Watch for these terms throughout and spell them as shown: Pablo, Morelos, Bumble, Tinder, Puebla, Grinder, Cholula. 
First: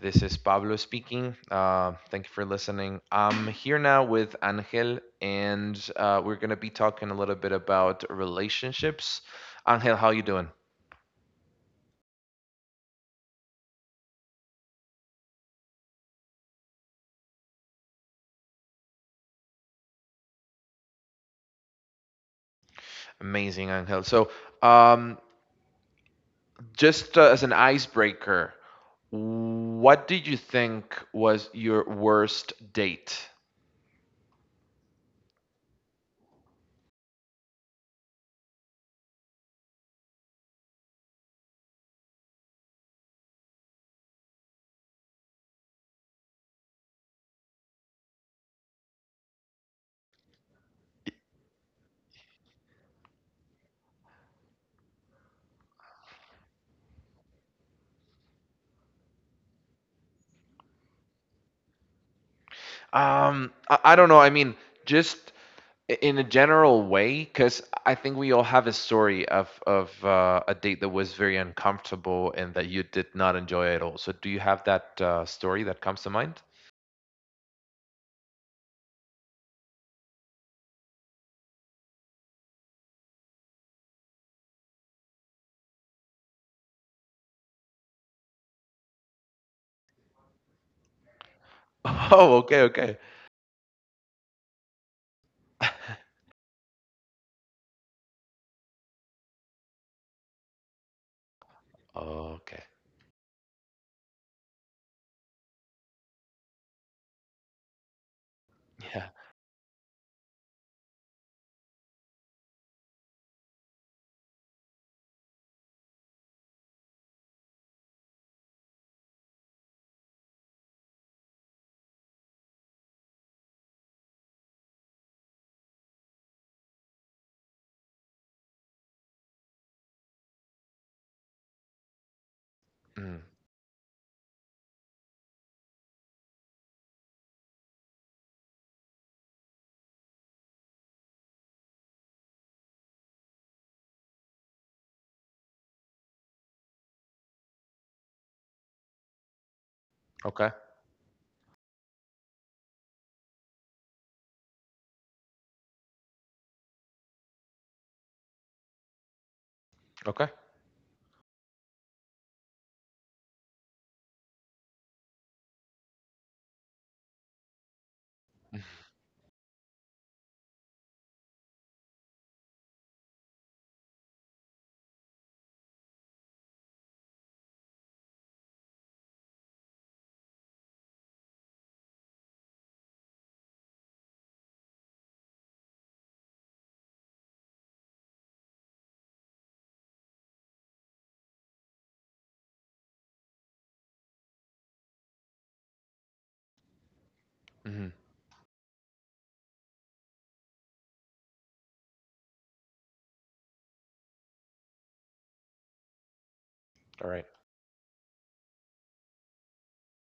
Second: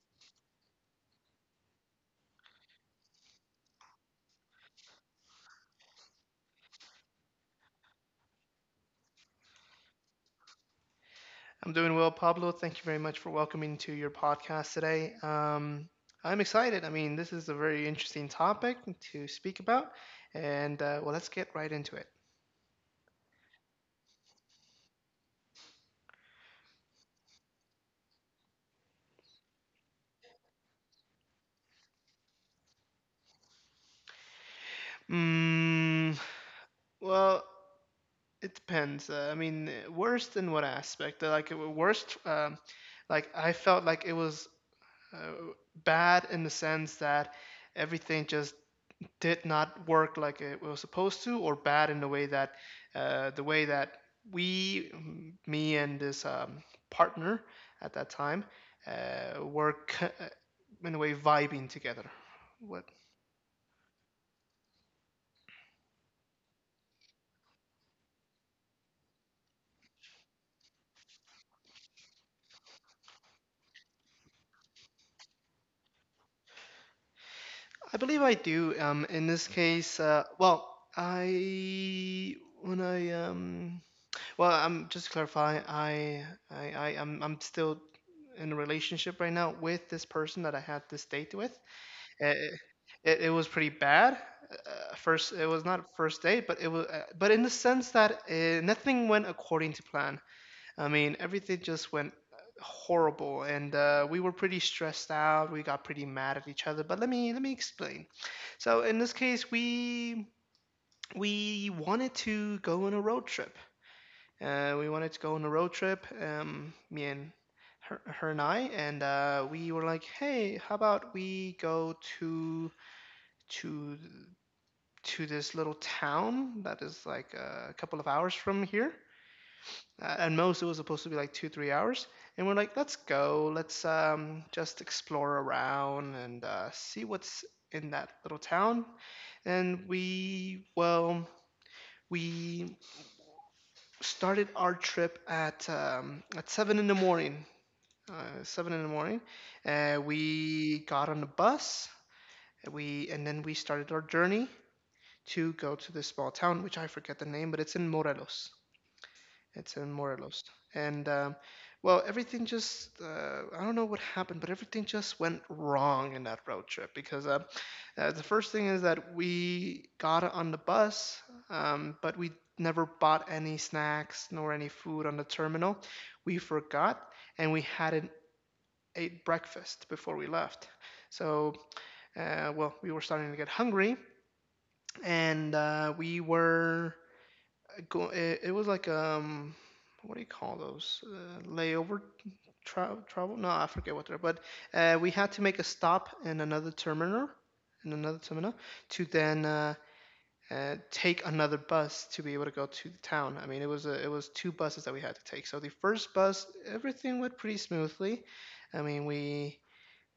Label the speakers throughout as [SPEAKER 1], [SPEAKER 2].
[SPEAKER 1] This is Pablo speaking. Thank you for listening. I'm here now with Angel, and we're gonna be talking a little bit about relationships. Angel, how you doing?
[SPEAKER 2] I'm doing well, Pablo. Thank you very much for welcoming to your podcast today. I'm excited. I mean, this is a very interesting topic to speak about, and well, let's get right into it.
[SPEAKER 1] Amazing, Angel. So, um, just as an icebreaker, what did you think was your worst date?
[SPEAKER 2] Mm, well, it depends. I mean, worst in what aspect? Like worst, like I felt like it was uh, bad in the sense that everything just did not work like it was supposed to, or bad in the way that uh, the way that we, me and this partner at that time, were in a way vibing together. What
[SPEAKER 1] I don't know. I mean, just in a general way, because I think we all have a story of a date that was very uncomfortable and that you did not enjoy at all. So do you have that story that comes to mind?
[SPEAKER 2] I believe I do. In this case, well, I when I well, I'm just to clarify. I'm still in a relationship right now with this person that I had this date with.
[SPEAKER 1] Oh,
[SPEAKER 2] it,
[SPEAKER 1] okay, okay.
[SPEAKER 2] it was pretty bad. First, it was not first date, but in the sense that nothing went according to plan. I mean, everything just went
[SPEAKER 1] Okay.
[SPEAKER 2] horrible, and we were pretty stressed out. We got pretty mad at each other. But let me explain. So in
[SPEAKER 1] Yeah.
[SPEAKER 2] this case, we wanted to go on a road trip. We wanted to go on a road trip. Her and I, and we were like, hey, how about we go to to this little town that is like a couple of hours from here. At most, it was supposed to be like 2 3 hours, and we're like, let's
[SPEAKER 1] mm.
[SPEAKER 2] go, let's just explore around and see what's in that little town. And we well we started our trip at 7 in the morning. Seven in the morning, and
[SPEAKER 1] Okay,
[SPEAKER 2] we got on the bus. We and then we started our journey to go to this small town, which I forget the name, but it's in Morelos. It's in
[SPEAKER 1] okay.
[SPEAKER 2] Morelos. And, well, everything just, I don't know what happened, but everything just went wrong in that road trip because the first thing is that we got on the bus, but we never bought any snacks nor any food on the terminal. We forgot, and we hadn't ate breakfast before we left. So, well, we were starting to get hungry, and we were go, it was like what do you call those layover travel? No, I forget what they're. But we had to make a stop in another terminal,
[SPEAKER 1] Mhm.
[SPEAKER 2] in another terminal, to then take another bus to be able to go to the town. I mean, it was two buses that we had to take. So the first bus,
[SPEAKER 1] All
[SPEAKER 2] everything
[SPEAKER 1] right.
[SPEAKER 2] went pretty smoothly. I mean, we.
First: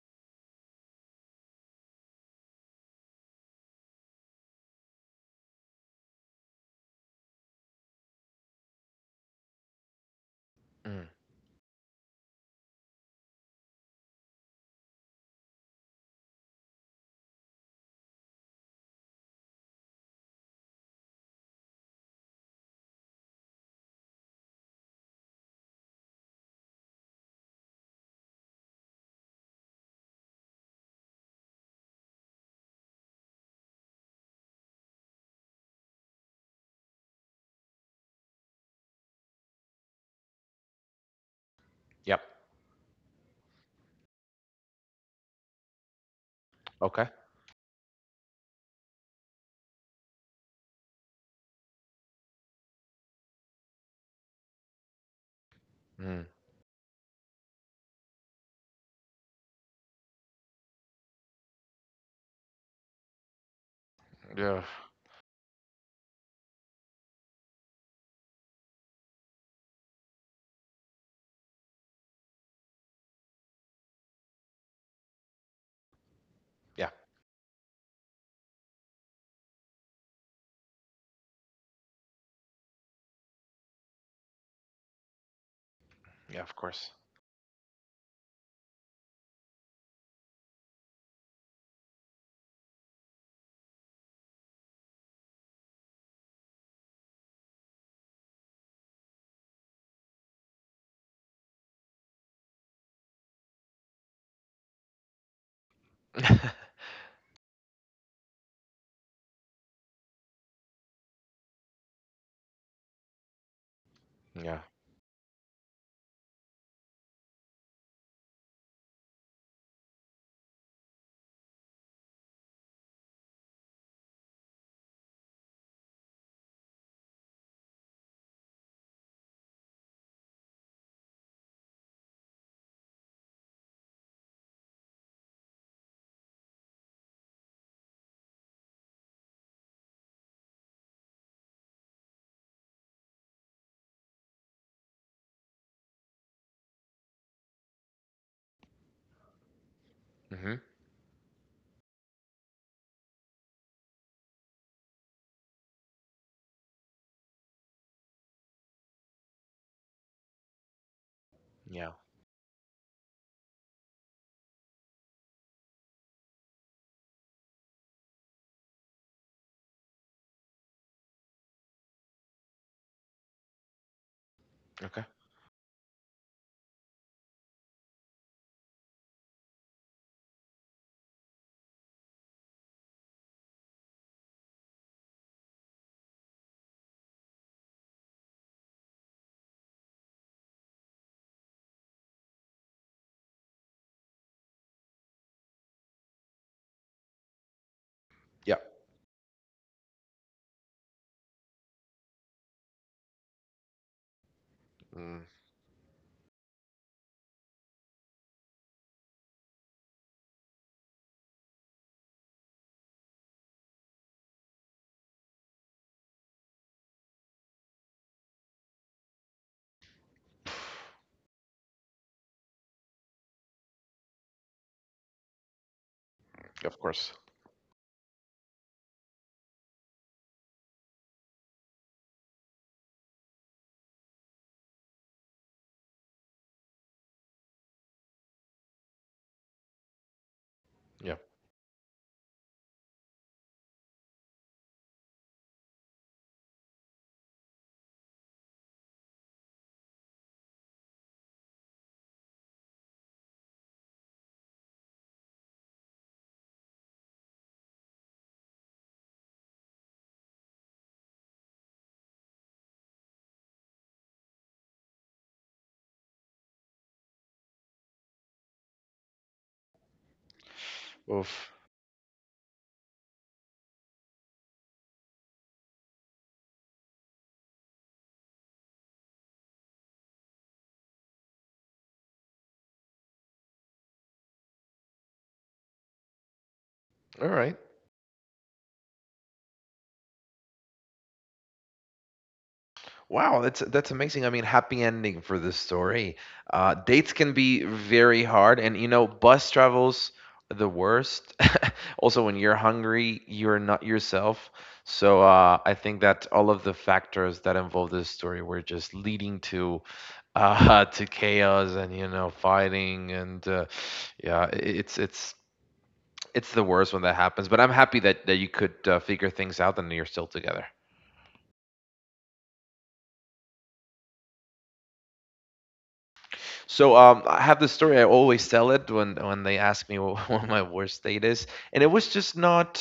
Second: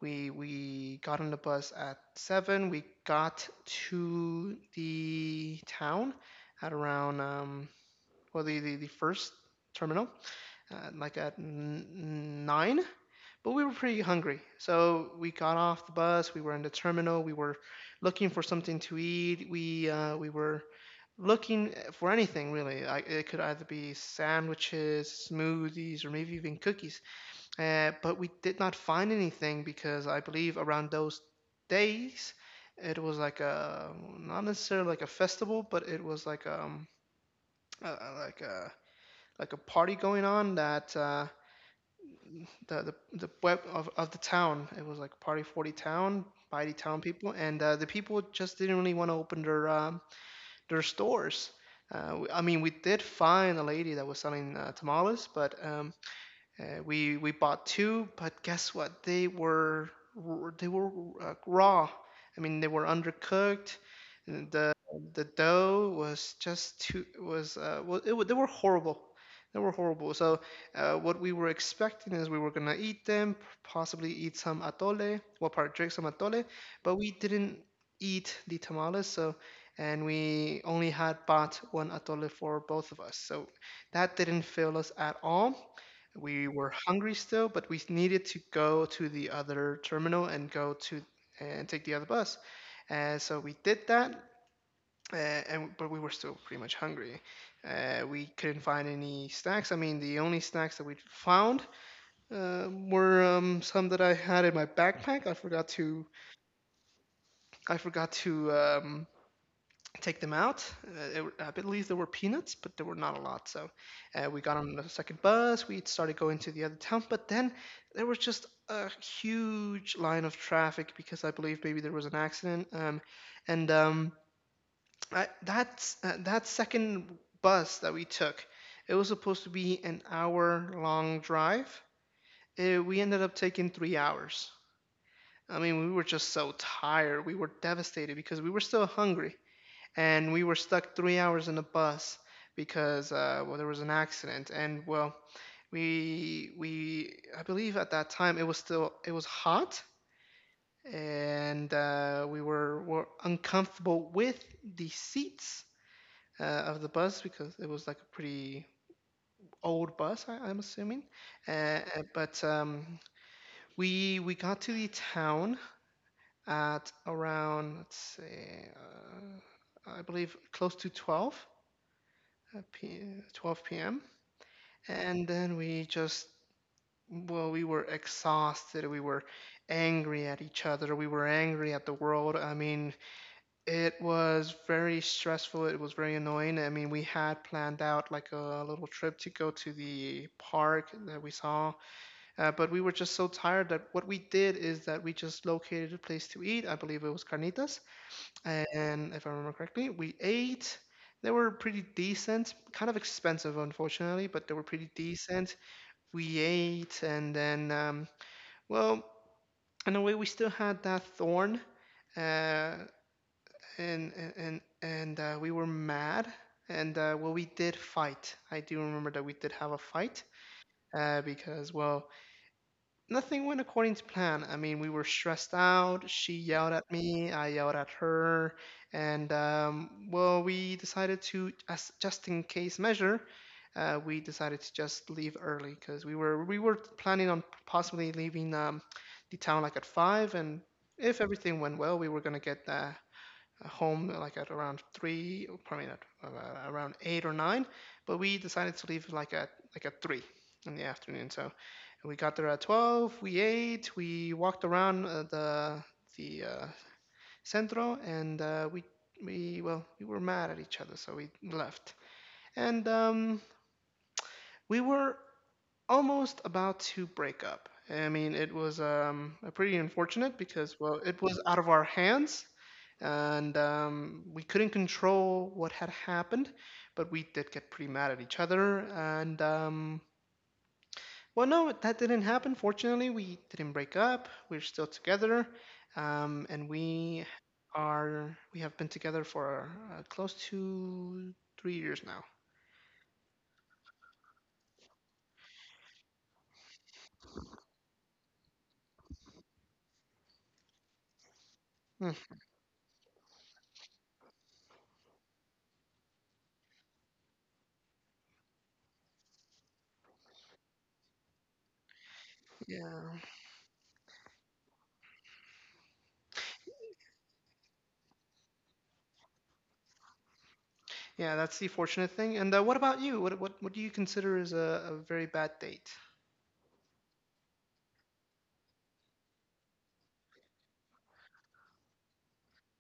[SPEAKER 2] We got on the bus at 7. We got to the town at around well, the first terminal
[SPEAKER 1] mm.
[SPEAKER 2] like at 9, but we were pretty hungry. So we got off the bus. We were in the terminal. We were looking for something to eat. We were looking for anything really. Like it could either be sandwiches, smoothies, or maybe even cookies. But we did not find anything because I believe around those days it was like a not necessarily like a festival, but it was like uh, like a like a party going on that
[SPEAKER 1] Yep.
[SPEAKER 2] the, the web of the town. It was like party 40 town by the town
[SPEAKER 1] Okay.
[SPEAKER 2] people, and the people just didn't really want to open their stores. I mean, we did find a lady that was selling tamales, but um,
[SPEAKER 1] mm.
[SPEAKER 2] uh, we we bought two, but guess what? They were raw. I mean, they were undercooked.
[SPEAKER 1] Yeah,
[SPEAKER 2] The the dough was just too was well, it, wa- they were horrible. So what we were expecting is we were gonna eat them, possibly eat some atole, well, part drink some atole,
[SPEAKER 1] yeah,
[SPEAKER 2] but we didn't eat the tamales. So and we only had bought one atole for both of us. So that didn't fill us at all.
[SPEAKER 1] yeah.
[SPEAKER 2] We
[SPEAKER 1] Of
[SPEAKER 2] were
[SPEAKER 1] course.
[SPEAKER 2] hungry still, but we needed to go to the other terminal and go to and take the other bus. And so we did that, uh, and but we were still pretty much hungry. We couldn't find any snacks. I mean, the only snacks that we found were some that I had in my backpack. I forgot to I forgot to um, take them out. I believe there were peanuts, but there were not a lot. So we got
[SPEAKER 1] Yeah.
[SPEAKER 2] on the second bus. We started going to the other town, but then there was just a huge line of traffic because I believe maybe there was an accident. And I, that that second bus that we took, it was supposed to be an hour long drive. We ended up taking 3 hours. I mean, we were just so tired. We were devastated because we were still hungry and we were stuck 3 hours in the bus because well there was an accident and well we I believe at that time it was still it was hot
[SPEAKER 1] Hmm.
[SPEAKER 2] and we were uncomfortable with the seats of the bus because it was like a pretty old bus. I'm assuming. uh, uh,
[SPEAKER 1] Yeah.
[SPEAKER 2] but we got to the town at around, let's see, I believe close to 12, uh, 12 p.m.
[SPEAKER 1] Okay.
[SPEAKER 2] And then well, we were exhausted. We were angry at each other. We were angry at the world. I mean, it was very stressful. It was very annoying. I mean, we had planned out like a little trip to go to the park that we saw, but we were just so tired that what we did is that we just located a place to eat. I believe it was Carnitas,
[SPEAKER 1] Yeah.
[SPEAKER 2] and if I remember correctly, we ate. They were pretty decent, kind of expensive, unfortunately, but they were pretty
[SPEAKER 1] mm.
[SPEAKER 2] decent. We ate, and then, well, in a way, we still had that thorn, uh, and we were mad, and well, we did fight. I do remember that we did have a fight because, well, nothing went according to plan. I mean, we were stressed out. She yelled
[SPEAKER 1] Of
[SPEAKER 2] at
[SPEAKER 1] course.
[SPEAKER 2] me, I yelled at her, and well, we decided to, as just in case measure, we decided to just leave early because we were planning on possibly leaving the town like at 5, and
[SPEAKER 1] Yeah.
[SPEAKER 2] if everything went well, we were gonna get home like at around 3, or probably not around 8 or 9, but we decided to leave like at 3 in the afternoon. So we got there at 12. We ate. We walked around the centro, and we well, we were mad at each other, so we left. And we were almost about to break up. I mean, it was pretty unfortunate because, well, it was
[SPEAKER 1] Oof.
[SPEAKER 2] out of our hands and we couldn't control what had happened, but we did get pretty mad at each other. And well, no, that didn't happen. Fortunately, we didn't break up. We're still together, and we
[SPEAKER 1] All right.
[SPEAKER 2] are we have been together for close to 3 years now.
[SPEAKER 1] Wow, that's amazing. I mean, happy ending for this story. Dates can be very hard, and you know, bus travels the worst.
[SPEAKER 2] Hmm.
[SPEAKER 1] Also, when you're hungry, you're not yourself. So I think that all of the factors that involve this story were just leading to to chaos, and
[SPEAKER 2] Yeah,
[SPEAKER 1] fighting and yeah, it's it's the worst when that happens. But I'm happy that you could figure things out and you're still together.
[SPEAKER 2] yeah, that's the fortunate thing. And what about you? What do you consider is a very bad date?
[SPEAKER 1] So I have this story. I always tell it when they ask me what, what my worst date is, and it was just not.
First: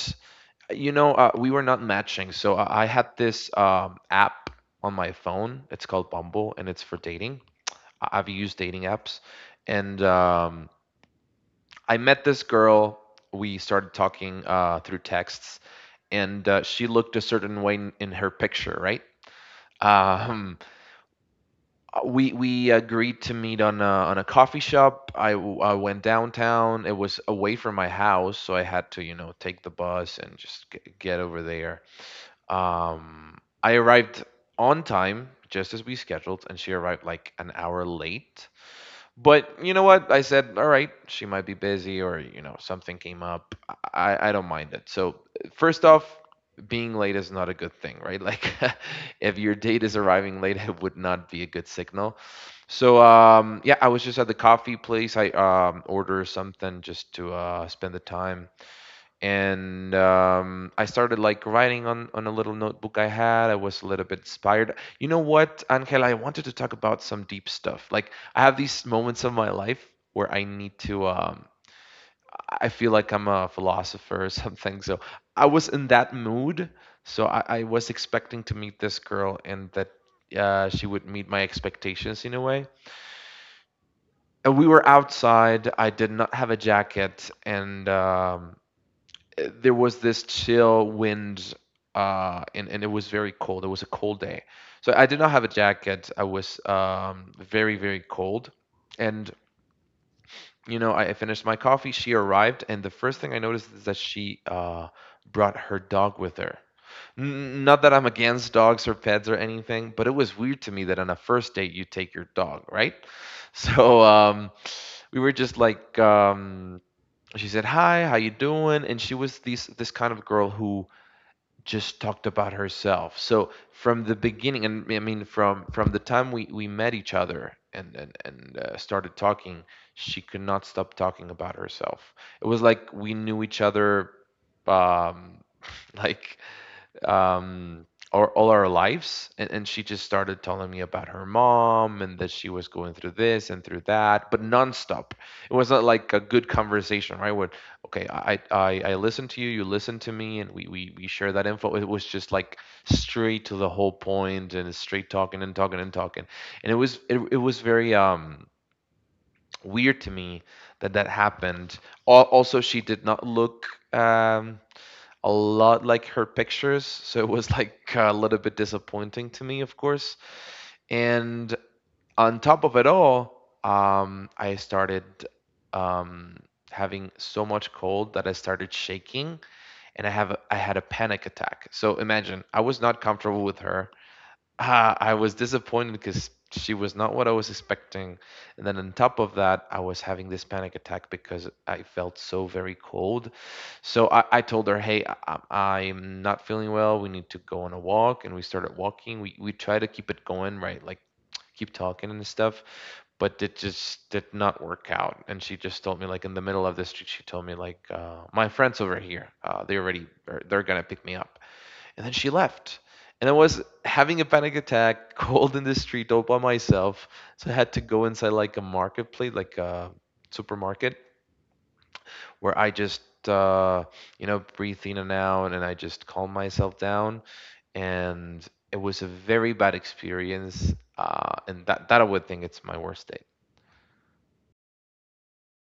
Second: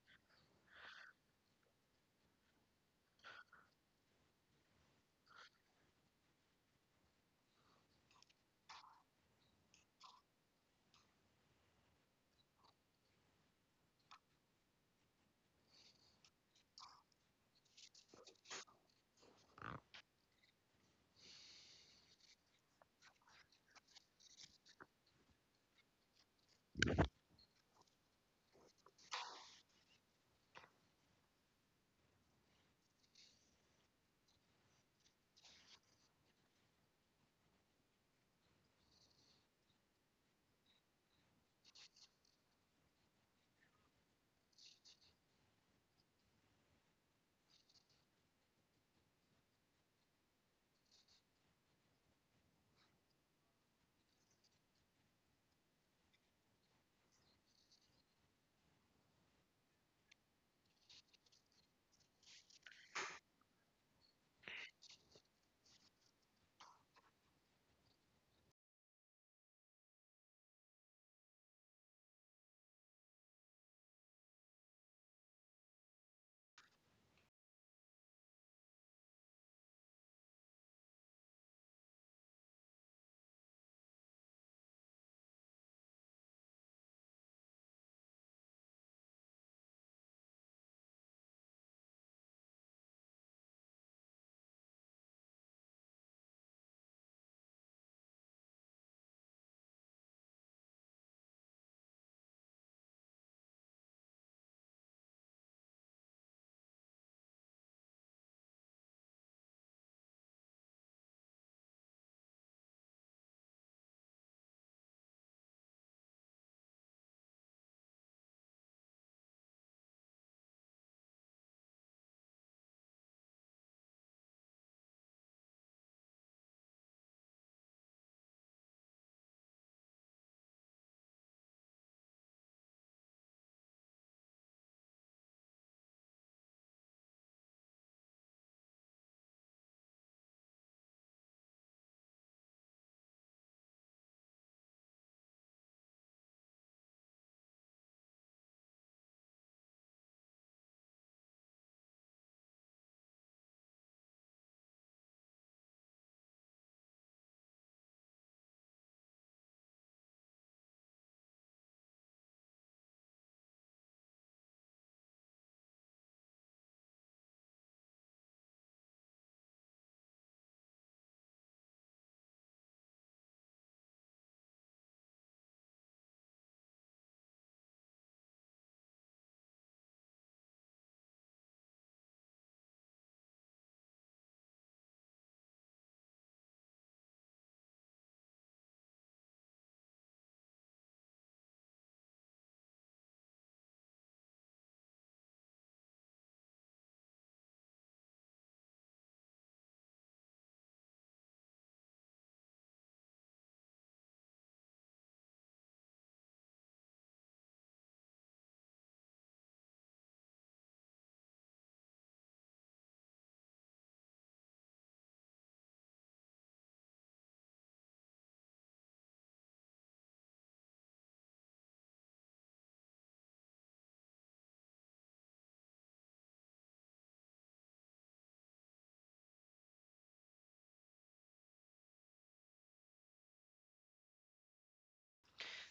[SPEAKER 1] You know, we were not matching. So I had this app on my phone. It's called Bumble, and it's for dating. I've used dating apps, and I met this girl. We started talking through texts, and she looked a certain way in her picture, right? Um, we agreed to meet on a coffee shop. I went downtown. It was away from my house, so I had to, you know, take the bus and just get over there. I arrived on time, just as we scheduled, and she arrived like an hour late. But you know what? I said, all right, she might be busy, or you know, something came up. I don't mind it. So, first off, being late is not a good thing, right? Like, if your date is arriving late, it would not be a good signal. So, yeah, I was just at the coffee place. I ordered something just to spend the time, and I started like writing on a little notebook I had. I was a little bit inspired. You know what, Angela? I wanted to talk about some deep stuff. Like, I have these moments of my life where I need to. I feel like I'm a philosopher or something. So I was in that mood. So I was expecting to meet this girl and that she would meet my expectations in a way. And we were outside. I did not have a jacket, and there was this chill wind, and it was very cold. It was a cold day, so I did not have a jacket. I was very, very cold. And you know, I finished my coffee. She arrived, and the first thing I noticed is that she brought her dog with her. Not that I'm against dogs or pets or anything, but it was weird to me that on a first date you take your dog, right? So we were just like, she said, hi, how you doing? And she was this, this kind of girl who just talked about herself. So from the beginning, and I mean from the time we met each other and started talking, she could not stop talking about herself. It was like we knew each other, um, like um, or all our lives. And she just started telling me about her mom, and that she was going through this and through that, but nonstop. It was not like a good conversation, right? Where, okay, I listen to you, you listen to me, and we share that info. It was just like straight to the whole point and straight talking and talking and talking. And it was very, weird to me that that happened. Also, she did not look, um, a lot like her pictures. So it was like a little bit disappointing to me, of course. And on top of it all, I started um, having so much cold that I started shaking, and I had a panic attack. So imagine, I was not comfortable with her. I was disappointed because she was not what I was expecting. And then on top of that, I was having this panic attack because I felt so very cold. So I told her, hey, I'm not feeling well, we need to go on a walk. And we started walking. We tried to keep it going, right? Like, keep talking and stuff. But it just did not work out. And she just told me, like in the middle of the street, she told me, like, my friends over here, they already, they're going to pick me up. And then she left. And I was having a panic attack, cold in the street, all by myself. So I had to go inside like a marketplace, like a supermarket, where I just, uh, you know, breathe in and out, and I just calm myself down. And it was a very bad experience. That I would think it's my worst date.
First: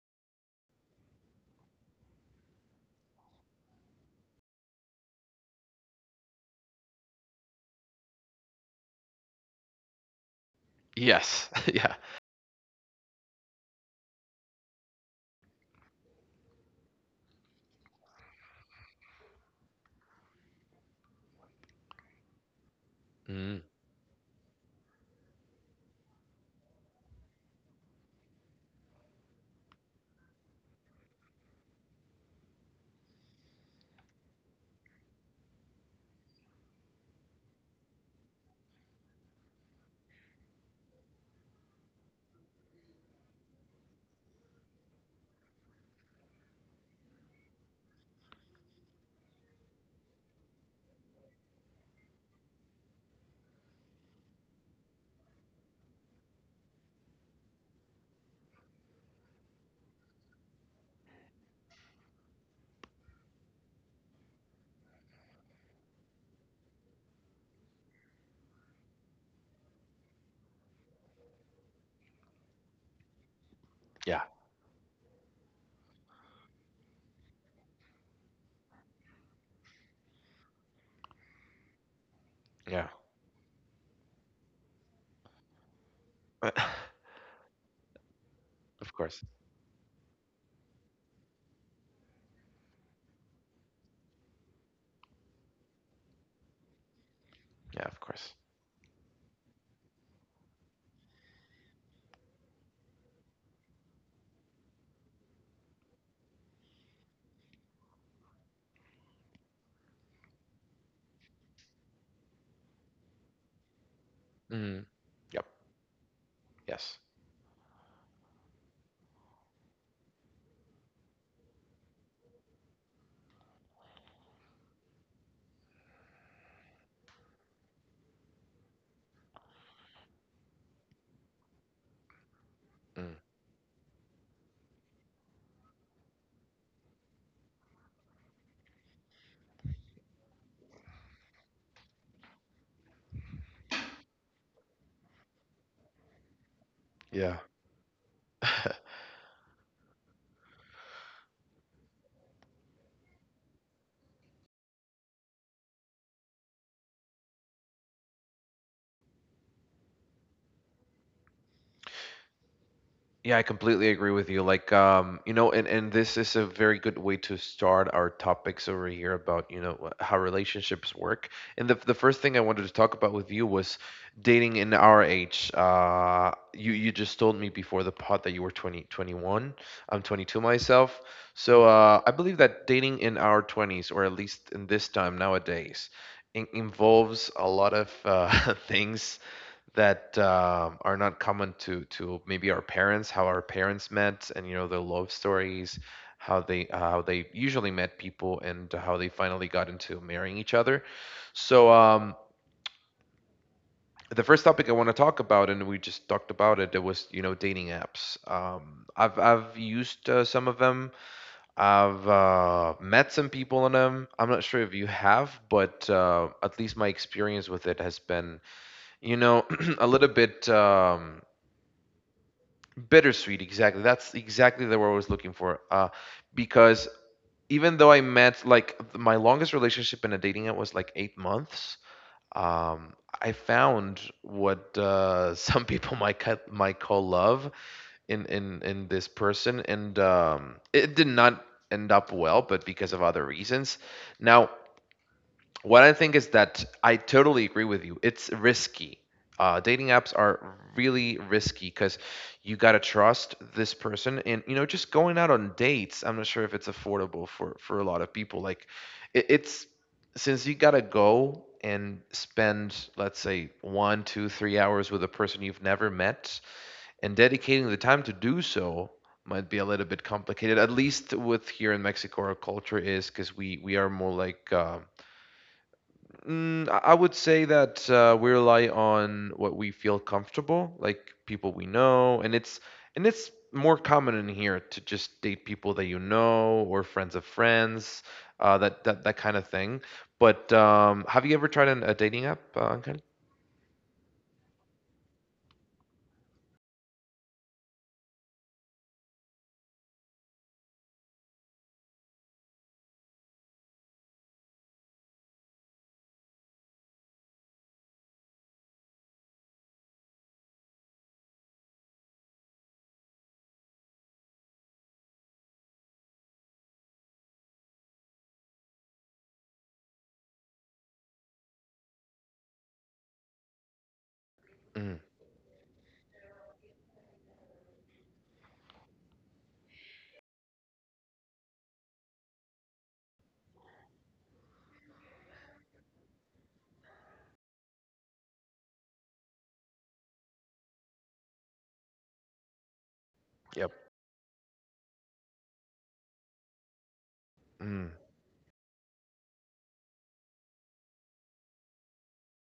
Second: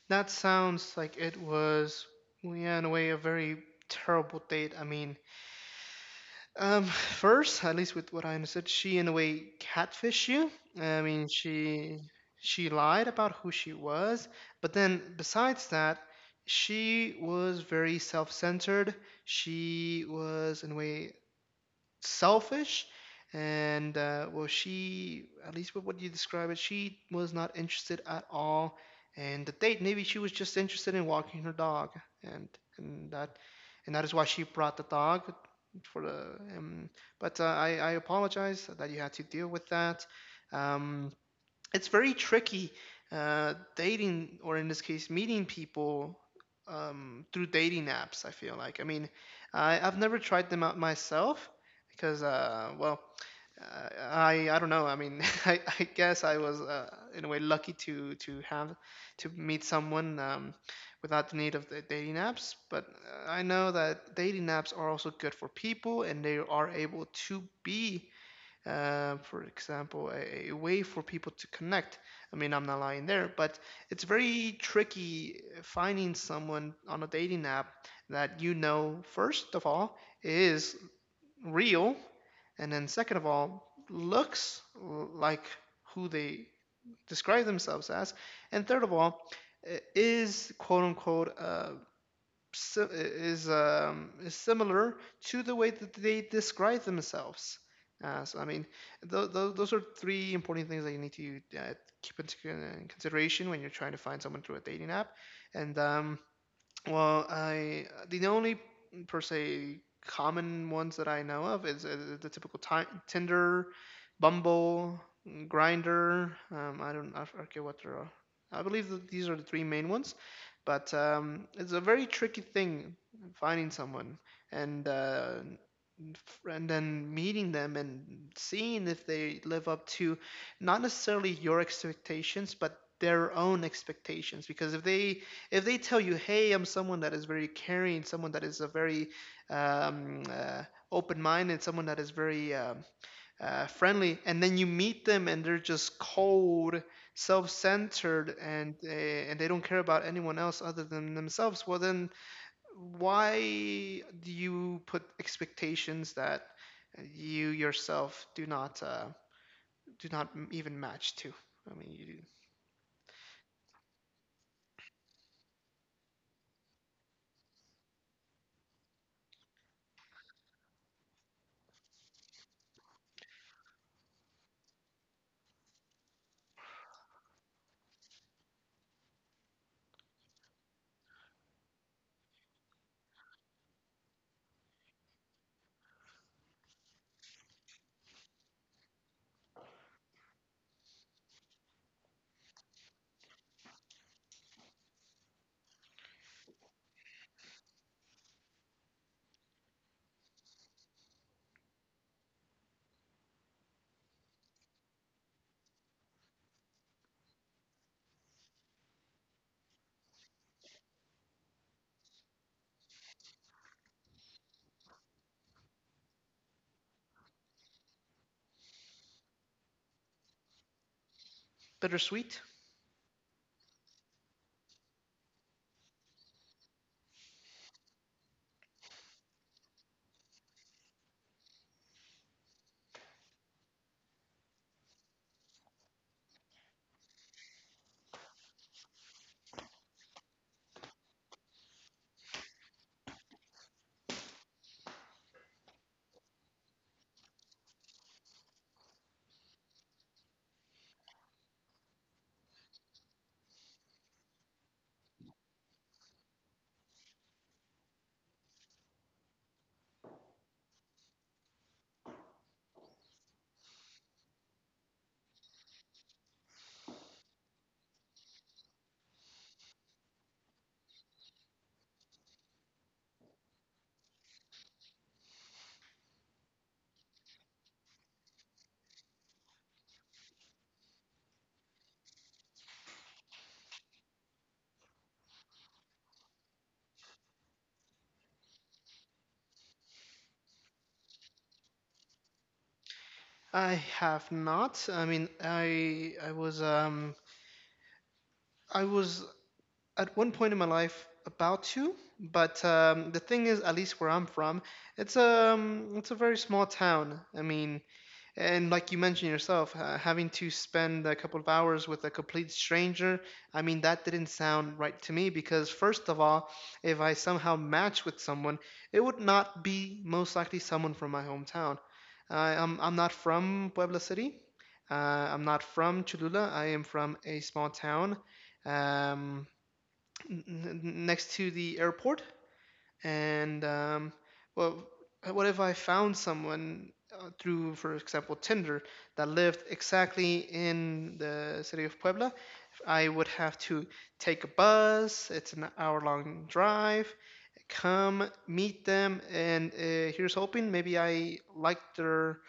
[SPEAKER 2] That sounds like it was, yeah, in a way, a very terrible date. I mean, first, at least with what I understood, she in a way catfished you. I mean,
[SPEAKER 1] Yes. Yeah.
[SPEAKER 2] she lied about who she was, but then besides that, she was very self-centered. She was in a way selfish,
[SPEAKER 1] Mm,
[SPEAKER 2] and well, she, at least with what you describe it, she was not interested at all, and the date, maybe she was just interested in walking her dog, and and that and that is why she brought the dog for the um, but I apologize that you had to deal with that. um, it's very tricky dating, or in this case meeting people through dating apps, I feel like. I mean, I've never tried them out myself because well, I don't know. I mean, I guess I was in a way lucky to have to meet someone without the need of the dating apps. But I know that dating apps are also good for people and they are able to be for example, a way for people to connect. I mean, I'm not lying there, but it's
[SPEAKER 1] yeah.
[SPEAKER 2] very tricky finding someone on a dating app that, you know, first of all, is real, and
[SPEAKER 1] Yeah.
[SPEAKER 2] then second of all, looks like who they
[SPEAKER 1] Of
[SPEAKER 2] describe themselves as, and third of all,
[SPEAKER 1] course.
[SPEAKER 2] is quote unquote, is similar to the way that they describe themselves.
[SPEAKER 1] Yeah, of
[SPEAKER 2] Uh,
[SPEAKER 1] course.
[SPEAKER 2] so I mean, those are three important things that you need to keep into consideration when you're trying to find someone through a dating app. And Well, I the only per se common ones that I know of is the typical ti Tinder,
[SPEAKER 1] Mm,
[SPEAKER 2] Bumble,
[SPEAKER 1] yep.
[SPEAKER 2] Grinder. I
[SPEAKER 1] Yes.
[SPEAKER 2] don't I forget what there are. I believe that these are the three main ones, but it's a very tricky thing finding someone and uh, and then meeting them and seeing if they live up to not necessarily your expectations, but
[SPEAKER 1] Mm.
[SPEAKER 2] their own expectations. Because if they tell you, hey, I'm someone that is very caring, someone that is a very um, uh, open minded, someone that is very friendly, and then you meet them and they're just cold,
[SPEAKER 1] Yeah.
[SPEAKER 2] self centered, and they don't care about anyone else other than themselves, well, then why do you put expectations that you yourself do not even match to? I mean, you,
[SPEAKER 1] Yeah, I completely agree with you. Like, you know, and this is a very good way to start our topics over here about, you know, how relationships work. And the first thing I wanted to talk about with you was dating in our age. You you just told me before the pod that you were twenty twenty-one. I'm 22 myself. So, I believe that dating in our 20s, or at least in this time nowadays, in involves a lot of things that are not common to maybe our parents, how our parents met, and you know, their love stories, how they usually met people, and how they finally got into marrying each other. So the first topic I want to talk about, and we just talked about it, it was, you know, dating apps. I've used some of them. I've met some people on them. I'm not sure if you have, but at least my experience with it has been, you know, a little bit.
[SPEAKER 2] bittersweet.
[SPEAKER 1] Bittersweet, exactly. That's exactly the word I was looking for. Because even though I met, like, my longest relationship in a dating app was like 8 months, um, I found what some people might might call love in this person, and it did not end up well, but because of other reasons. Now, what I think is that I totally agree with you. It's risky. Dating apps are really risky because you gotta trust this person, and you know, just going out on dates. I'm not sure if it's affordable for a lot of people. Like, it's since you gotta go and spend, let's say, one, two, 3 hours with a person you've never met, and dedicating the time to do so might be a little bit complicated. At least with here in Mexico, our culture is because we are more like. I would say that we rely on what we feel comfortable, like people we know. And it's more common in here to just date people that you know, or friends of friends, that kind of thing. But have you ever tried a dating app, Uncle?
[SPEAKER 2] I have not. I mean, I was at one point in my life about to, but the thing is, at least where I'm from, it's a very small town. I mean, and like you mentioned yourself, having to spend a couple of hours with a complete stranger, I mean, that didn't sound right to me because, first of all, if I somehow match with someone, it would not be most likely someone from my hometown. I'm not from Puebla City.
[SPEAKER 1] Mm,
[SPEAKER 2] I'm not from Cholula. I am from a small town, um, n- n- next to the airport, and well, what if I found someone through, for example, Tinder that lived exactly in the city of Puebla? I would have
[SPEAKER 1] yep.
[SPEAKER 2] to take a bus. It's an hour-long drive,
[SPEAKER 1] Mm,
[SPEAKER 2] come meet them, and here's hoping. Maybe I like their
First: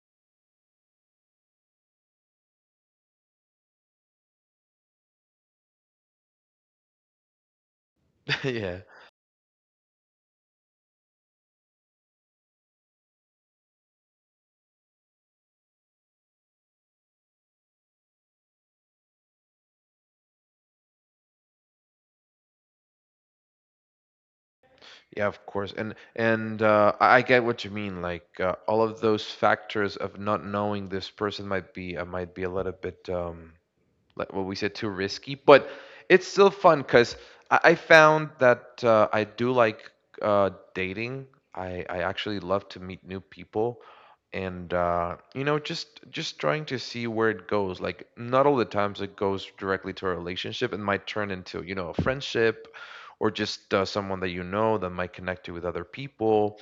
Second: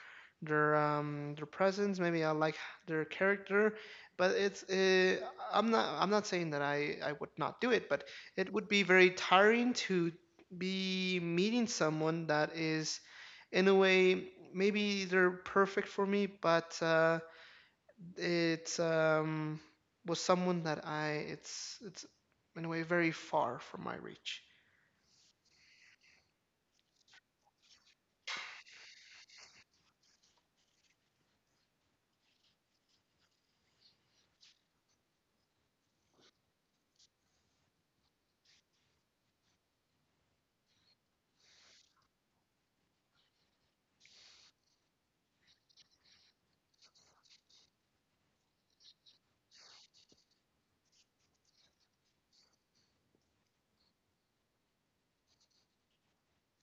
[SPEAKER 2] their presence. Maybe I like their character, but it's I'm not saying that I would not do it, but it would
[SPEAKER 1] yeah.
[SPEAKER 2] be very tiring to be meeting someone that is in a way maybe they're perfect for me, but it's was someone that I it's in a way very far from my reach.
[SPEAKER 1] Yeah, of course. And I get what you mean. All of those factors of not knowing this person might be a little bit like what we said, too risky, but it's still fun because I found that I do like dating. I actually love to meet new people, and just trying to see where it goes. Like, not all the times it goes directly to a relationship. It might turn into, you know, a friendship, or just someone that you know that might connect you with other people.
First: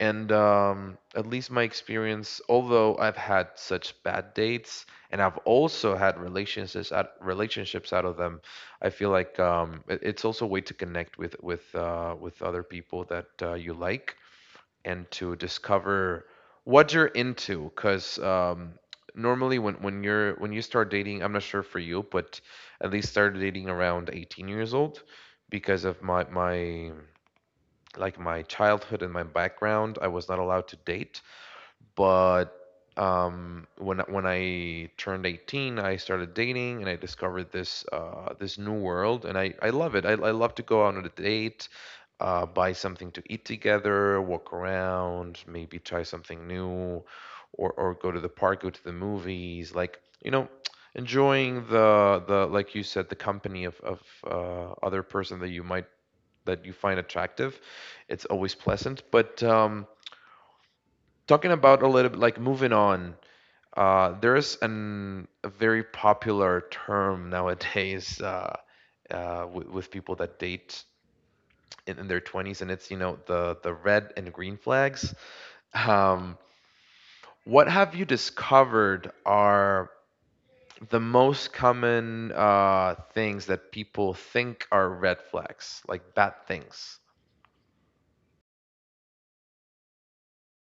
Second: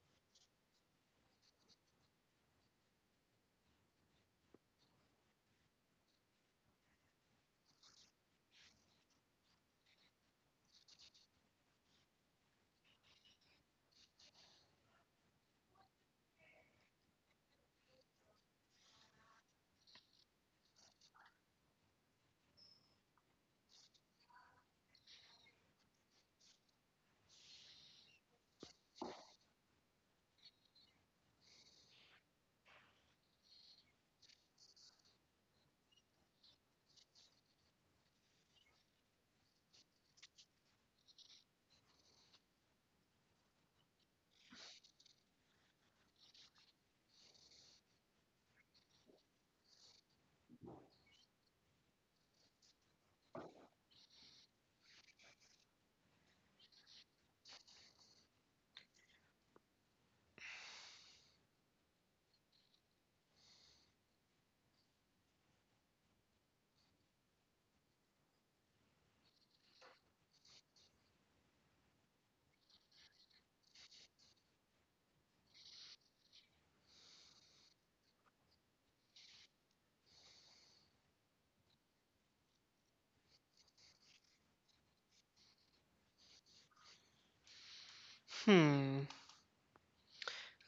[SPEAKER 1] And at least my experience, although I've had such bad dates, and I've also had relationships out of them, I feel like it's also a way to connect with with other people that you like, and to discover what you're into. Because normally, when you're when you start dating, I'm not sure for you, but at least started dating around 18 years old. Because of my like my childhood and my background, I was not allowed to date. But when I turned 18, I started dating and I discovered this new world, and I love it. I love to go out on a date. Buy something to eat together, walk around, maybe try something new, or go to the park, go to the movies, like, you know, enjoying the, like you said, the company of other person that you might, that you find attractive. It's always pleasant. But talking about a little bit like moving on, there's an a very popular term nowadays with people that date in their 20s, and it's, you know, the red and green flags. Um, what have you discovered are the most common things that people think are red flags, like bad things?
[SPEAKER 2] Hmm.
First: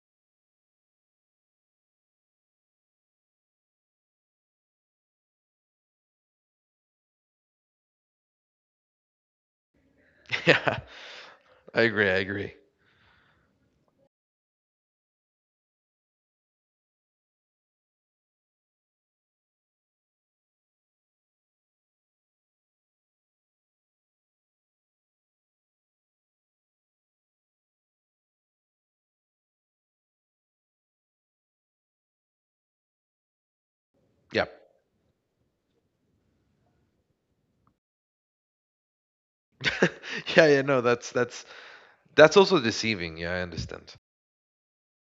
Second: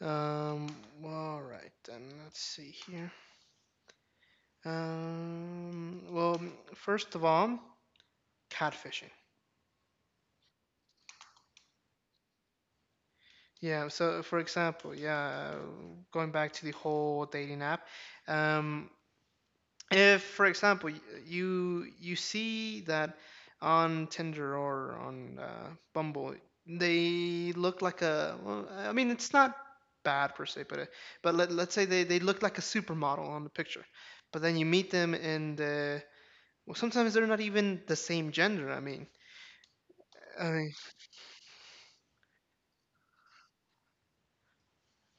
[SPEAKER 2] Um, all right, then let's see here. Well, first of all, catfishing.
[SPEAKER 1] Yeah, I agree. I agree.
[SPEAKER 2] Yeah, so for example, yeah, going back to the whole dating app, um, if for example you see that on Tinder or on Bumble, they look like a, well, I mean, it's not bad per se, but let's say they look like a supermodel on the picture, but
[SPEAKER 1] Yeah.
[SPEAKER 2] then you meet them in the Well, sometimes they're not even the same gender.
[SPEAKER 1] Yeah,
[SPEAKER 2] I
[SPEAKER 1] yeah,
[SPEAKER 2] mean,
[SPEAKER 1] no, that's also deceiving. Yeah, I understand.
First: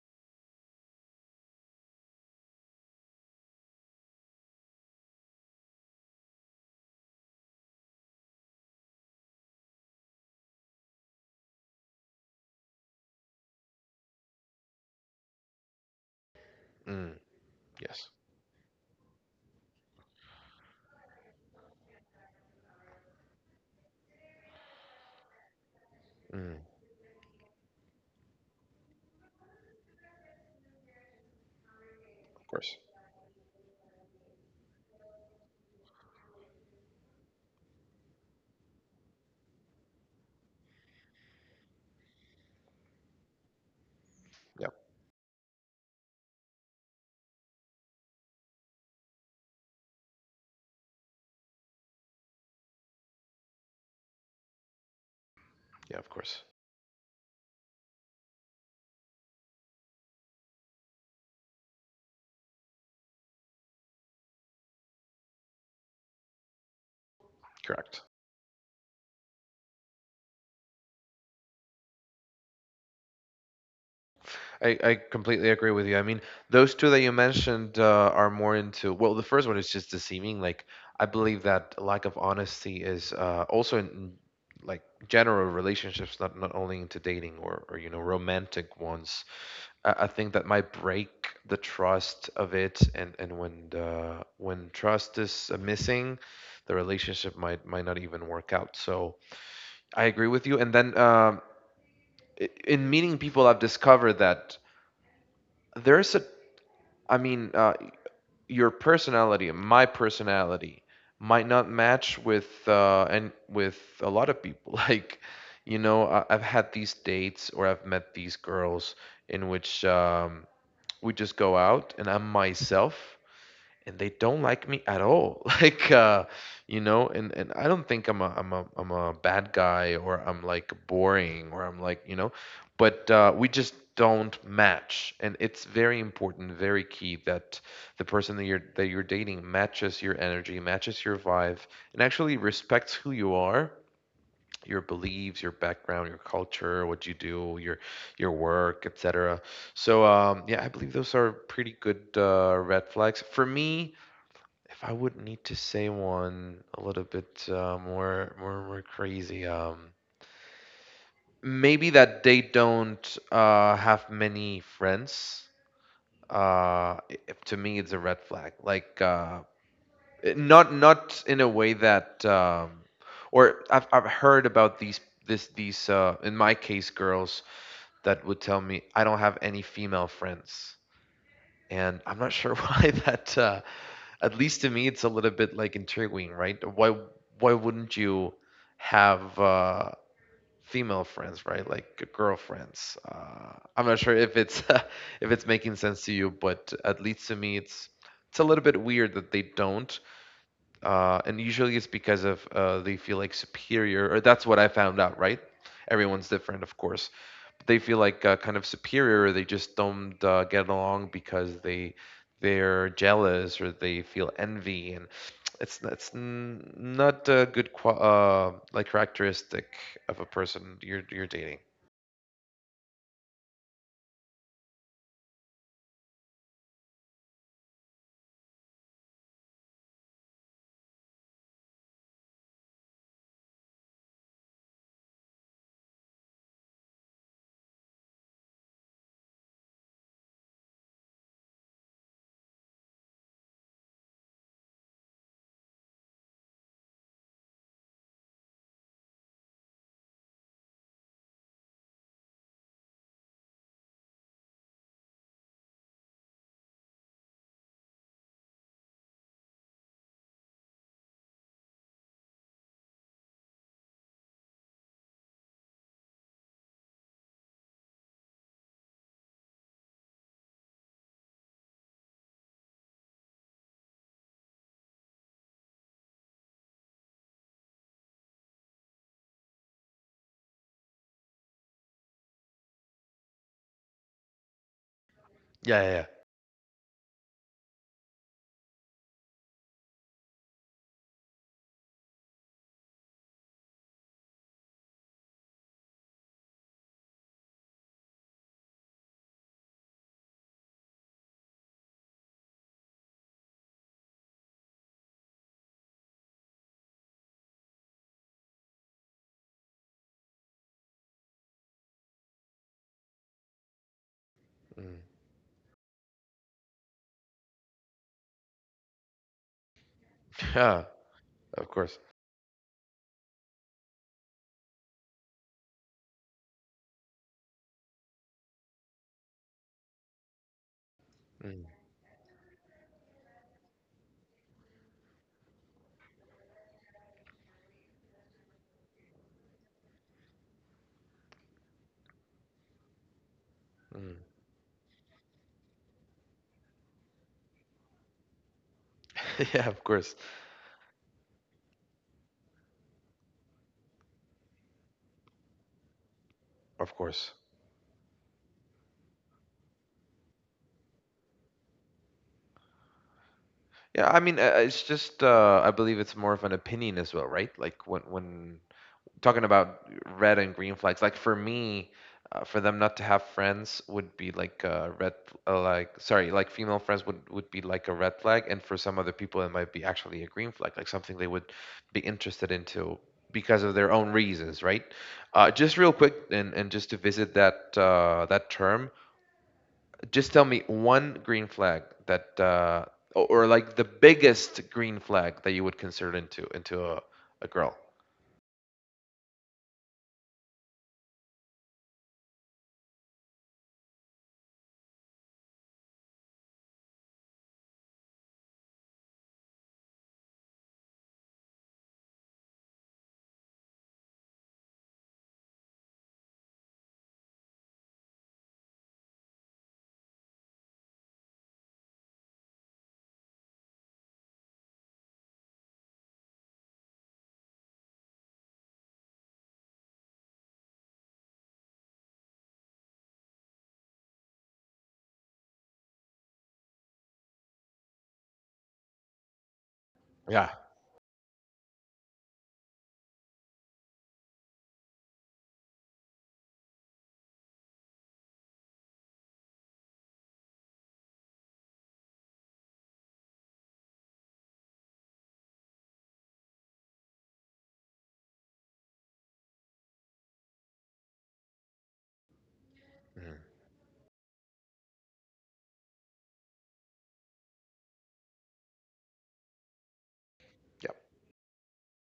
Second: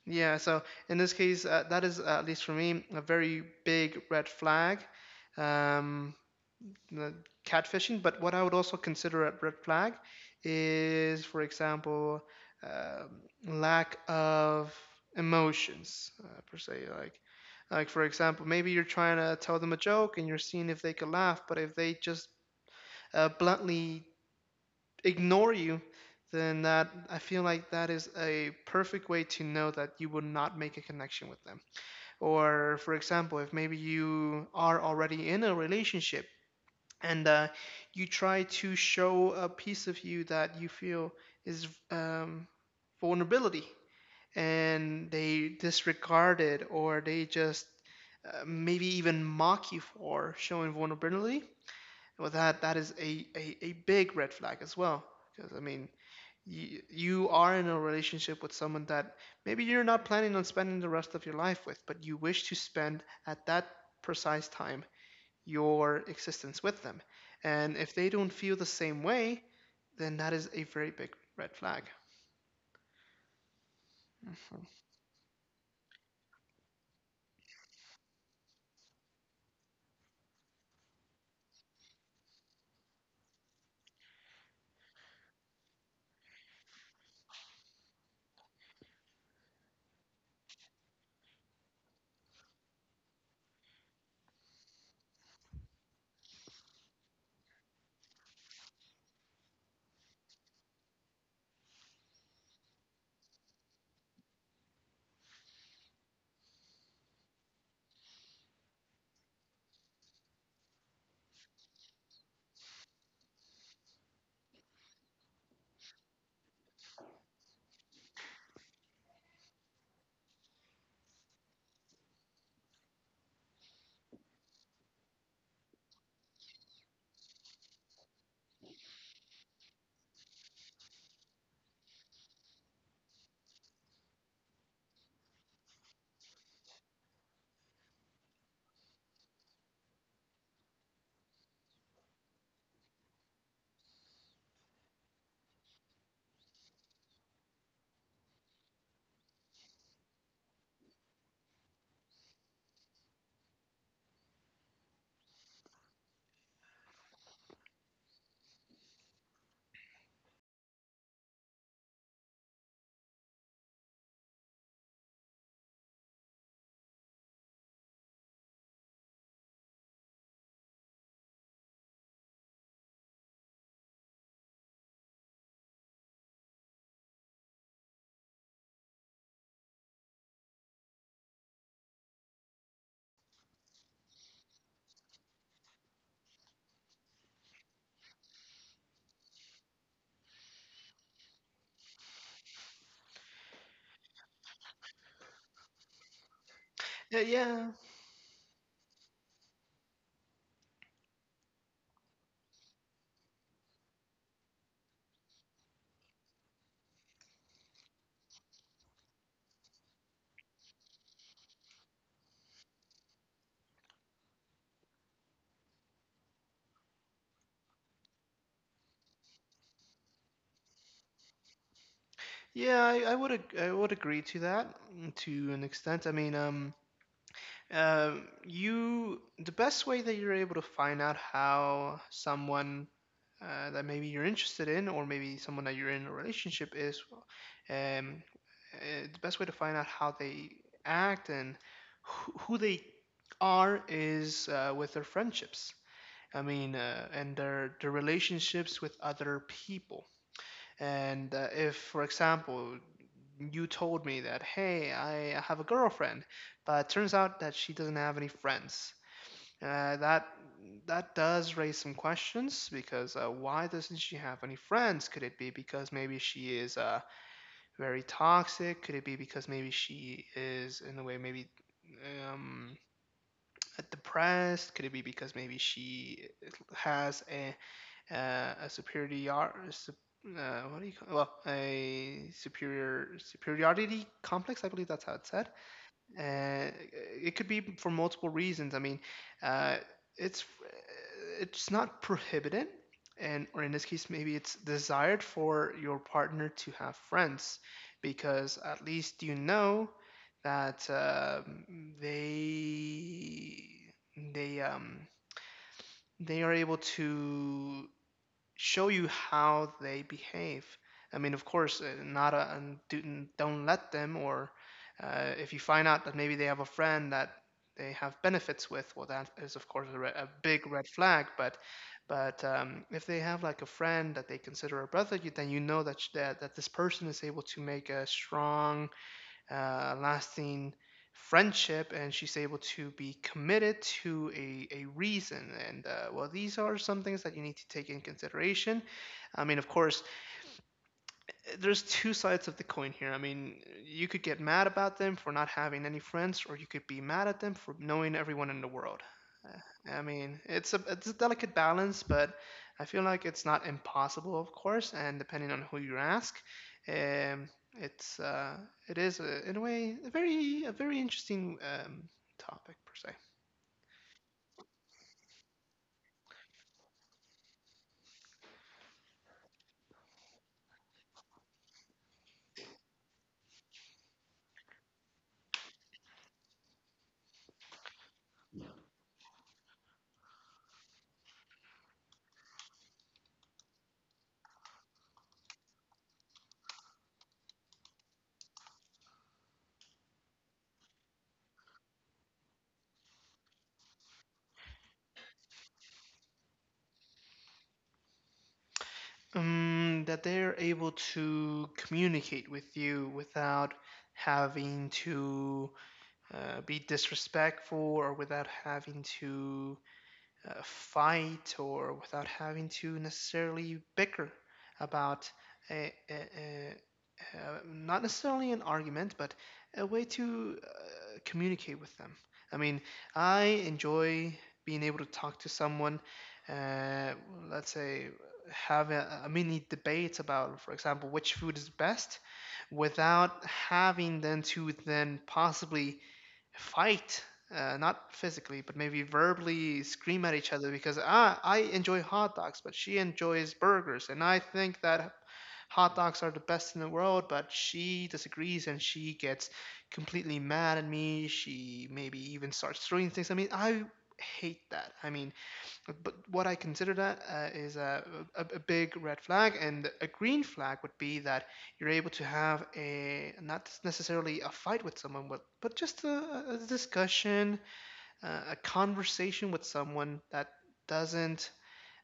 [SPEAKER 2] yeah. So in this case, that is at least for me a very big red flag. Um, the catfishing. But what I would also consider a red flag is, for example, um lack of emotions, per se.
[SPEAKER 1] Mm,
[SPEAKER 2] Like for
[SPEAKER 1] yes.
[SPEAKER 2] example, maybe you're trying to tell them a joke and you're seeing if they could laugh, but if they just bluntly ignore you,
[SPEAKER 1] Mm,
[SPEAKER 2] then that I feel like that is a perfect way to know that you will not make a connection with them.
[SPEAKER 1] of course.
[SPEAKER 2] Or for example, if maybe you are already in a relationship and you try to show a piece of you that you feel is, vulnerability,
[SPEAKER 1] Yeah.
[SPEAKER 2] and they disregard it or they just maybe even mock you for showing vulnerability, well, that is a, a big red flag as well, because I mean
[SPEAKER 1] Yeah, of course.
[SPEAKER 2] you, you are in a relationship with someone that maybe you're not planning on spending the rest of your life with, but you wish to spend at that precise time your existence with them. And if
[SPEAKER 1] Correct.
[SPEAKER 2] they don't feel the same way, then that is a very big red flag.
[SPEAKER 1] I,
[SPEAKER 2] Mhm.
[SPEAKER 1] I completely agree with you. I mean, those two that you mentioned are more into, well, the first one is just deceiving. Like, I believe that lack of honesty is also like general relationships, not not only into dating, or, you know, romantic ones. I think that might break the trust of it. And when trust is missing, the relationship might not even work out. So I agree with you. And then in meeting people, I've discovered that there's a, I mean, your personality, my personality, might not match with a lot of people. Like, you know, I've had these dates, or I've met these girls in which. We just go out and I'm myself and they don't like me at all. Like you know, and I don't think I'm a bad guy, or I'm like boring, or I'm like, you know, but we just don't match. And it's very important, very key, that the person that you're dating matches your energy, matches your vibe, and actually respects who you are, your beliefs, your background, your culture, what you do, your work, etc. So yeah, I believe those are pretty good red flags for me. If I would need to say one a little bit more crazy, maybe that they don't have many friends. Uh, i- to me, it's a red flag. Like not in a way that, or I've heard about these in my case girls that would tell me, I don't have any female friends. And I'm not sure why that. At least to me, it's a little bit like intriguing, right? Why wouldn't you have female friends, right? Like girlfriends. I'm not sure if it's if it's making sense to you, but at
[SPEAKER 2] Yeah,
[SPEAKER 1] least to me,
[SPEAKER 2] yeah,
[SPEAKER 1] it's a little bit weird that they don't. And usually it's because of they feel like superior, or that's what I found out. Right? Everyone's different, of course. They feel like kind of superior. Or They just don't get along because they, they're jealous or they feel envy, and it's not a good qua like characteristic of a person you're dating.
[SPEAKER 2] yeah. I would I would agree to that, to an extent. I mean, you the best way that you're able to find out how someone that maybe you're interested in, or maybe someone that you're in a relationship is, um, the best way to find out how they act and who they are is with their friendships. I mean, and their relationships with other people. And if, for example, you told me that, hey, I have a girlfriend, but it turns out that she doesn't have any friends, uh, that that does raise some questions because, why doesn't she have any friends? Could it be because maybe she is, very toxic? Could it be because maybe she is in a way maybe, um, depressed? Could it be because maybe she has a, a superior, what do you call, well, a superior superiority complex? I believe that's how it's said.
[SPEAKER 1] Yeah, yeah,
[SPEAKER 2] Uh, it could be for multiple reasons. I mean, uh, it's it's not prohibited, and or in this case maybe it's desired for your partner to have friends because at least you know that, they they um they are able to show you how they behave. I mean, of course, not a, and do, don't let them, or
[SPEAKER 1] yeah. Mm.
[SPEAKER 2] if you find out that maybe they have a friend that they have benefits with, well, that is of course a, a big
[SPEAKER 1] Yeah,
[SPEAKER 2] red flag. But
[SPEAKER 1] of course.
[SPEAKER 2] if they have like a friend that they consider a brother, you, then you know that, that this person is able to make a strong, lasting
[SPEAKER 1] Mm.
[SPEAKER 2] friendship, and she's able to be committed to a reason, and well, these are some things that you need to take in consideration. I mean, of course, there's two sides of the coin here. I mean, you
[SPEAKER 1] Mm.
[SPEAKER 2] could get mad about them for not having any friends, or you could be mad at them for knowing everyone in the world.
[SPEAKER 1] Yeah, of
[SPEAKER 2] I
[SPEAKER 1] course,
[SPEAKER 2] mean, it's a delicate balance, but I feel like it's not impossible, of course. And depending on who you ask,
[SPEAKER 1] of course.
[SPEAKER 2] um, it's uh, it is a, in a way, a very interesting, topic per se.
[SPEAKER 1] Yeah, I mean, it's just I believe it's more of an opinion as well, right? Like, when talking about red and green flags, like, for me, for them not to have friends would be like a red, like, sorry, like female friends would be like a red flag, and for some other people it might be actually a green flag, like something they would be interested into because of their own reasons, right? Just real quick, and just to visit that that term, just tell me one green flag that, or like the biggest green flag that you would consider into a girl.
[SPEAKER 2] That they're able to communicate with you without having to, be disrespectful, or without having to, fight, or without having to necessarily bicker about a, a, not necessarily an argument, but a way to, communicate with them. I mean, I enjoy being able to talk to someone, uh, let's say, have a mini debate about, for example, which food is best without having then to then possibly fight, not physically, but maybe verbally scream at
[SPEAKER 1] Yeah.
[SPEAKER 2] each other because, ah, I enjoy hot dogs but she enjoys burgers, and I think that hot dogs are the best in the world, but she disagrees and she gets completely mad at me, she maybe even starts throwing things. I mean, I hate that. I mean, but what I consider that is a, a big red flag, and a green flag would be that you're able to have
[SPEAKER 1] Mhm.
[SPEAKER 2] a not necessarily a fight with someone, but just a discussion, a conversation with someone that
[SPEAKER 1] Yeah,
[SPEAKER 2] doesn't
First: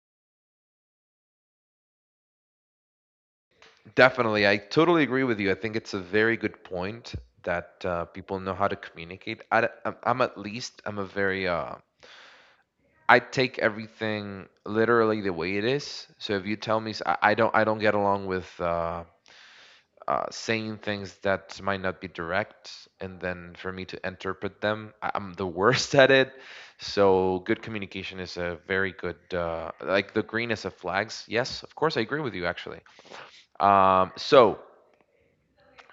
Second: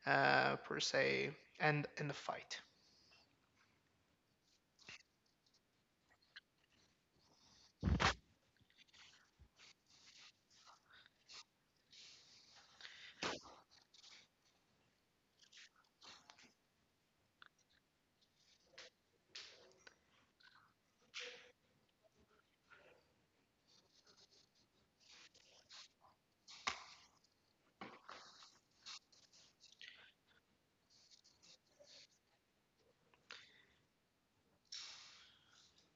[SPEAKER 2] per se end in a fight.
[SPEAKER 1] definitely. I totally agree with you. I think it's a very good point that people know how to communicate. I, am I'm at least I'm a very I take everything literally the way it is. So if you tell me I don't get along with saying things that might not be direct, and then for me to interpret them I'm the worst at it. So good communication is a very good like the greenness of flags, yes, of course, I agree with you actually. So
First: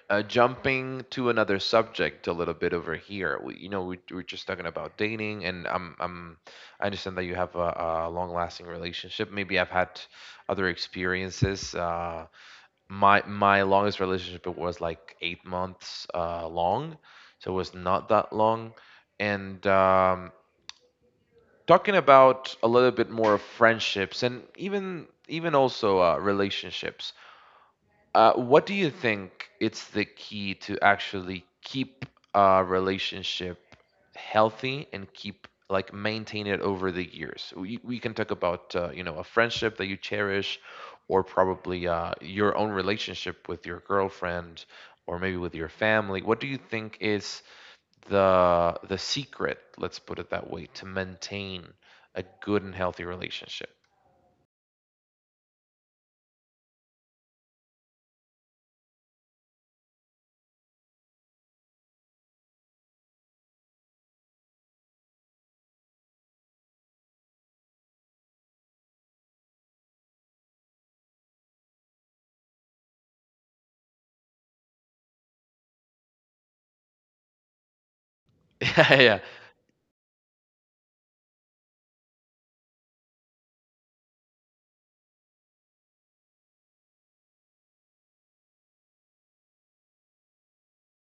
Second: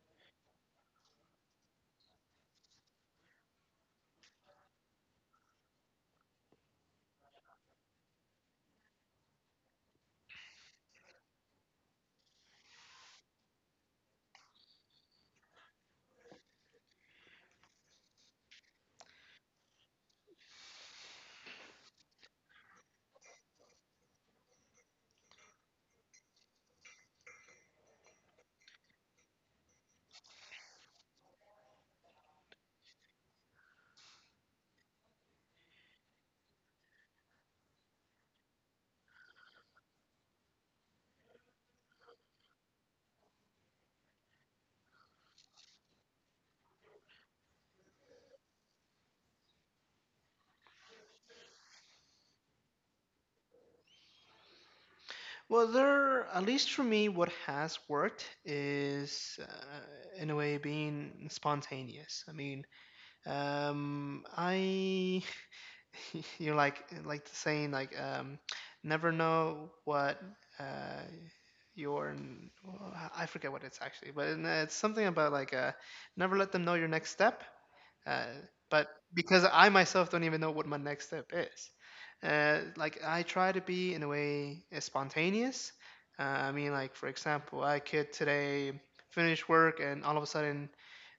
[SPEAKER 1] jumping to another subject a little bit over here, you know, we, we're just talking about dating, and I'm, I understand that you have a long lasting relationship. Maybe I've had other experiences. My longest relationship was like 8 months long, so it was not that long. And talking about a little bit more of friendships, and even also relationships. What do you think it's the key to actually keep a relationship healthy and keep, like, maintain it over the years? We can talk about you know, a friendship that you cherish, or probably your own relationship with your girlfriend, or maybe with your family. What do you think is the secret? Let's put it that way, to maintain a good and healthy relationship.
[SPEAKER 2] Well, there, at least for me, what has worked is in a way being spontaneous. I mean, I You're like saying like, never know what, uh, well, I forget what it's actually, but it's something about like, never let them know your next step. Uh, but
[SPEAKER 1] Yeah. Yeah.
[SPEAKER 2] because I myself don't even know what my next step is, like I try to be in a way spontaneous. Uh, I mean, like for example, I could today finish work and all of a sudden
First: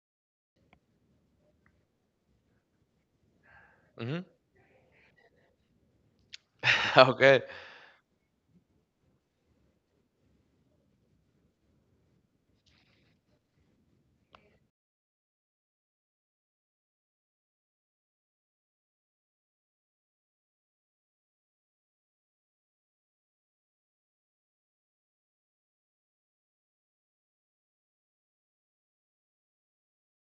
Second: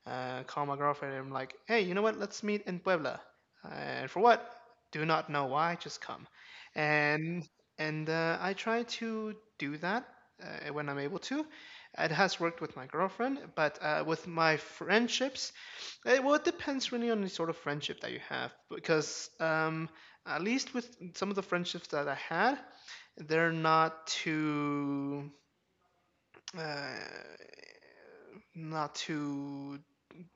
[SPEAKER 2] call my girlfriend and I'm like, hey, you know what? Let's meet in Puebla. And
[SPEAKER 1] Hmm.
[SPEAKER 2] for what? Do not know why. Just come.
[SPEAKER 1] Okay.
[SPEAKER 2] And and I try to do that when I'm able to. It has worked with my girlfriend, but with my friendships, it, well, it depends really on the sort of friendship that you have. Because at least with some of the friendships that I had, they're not too, uh, not too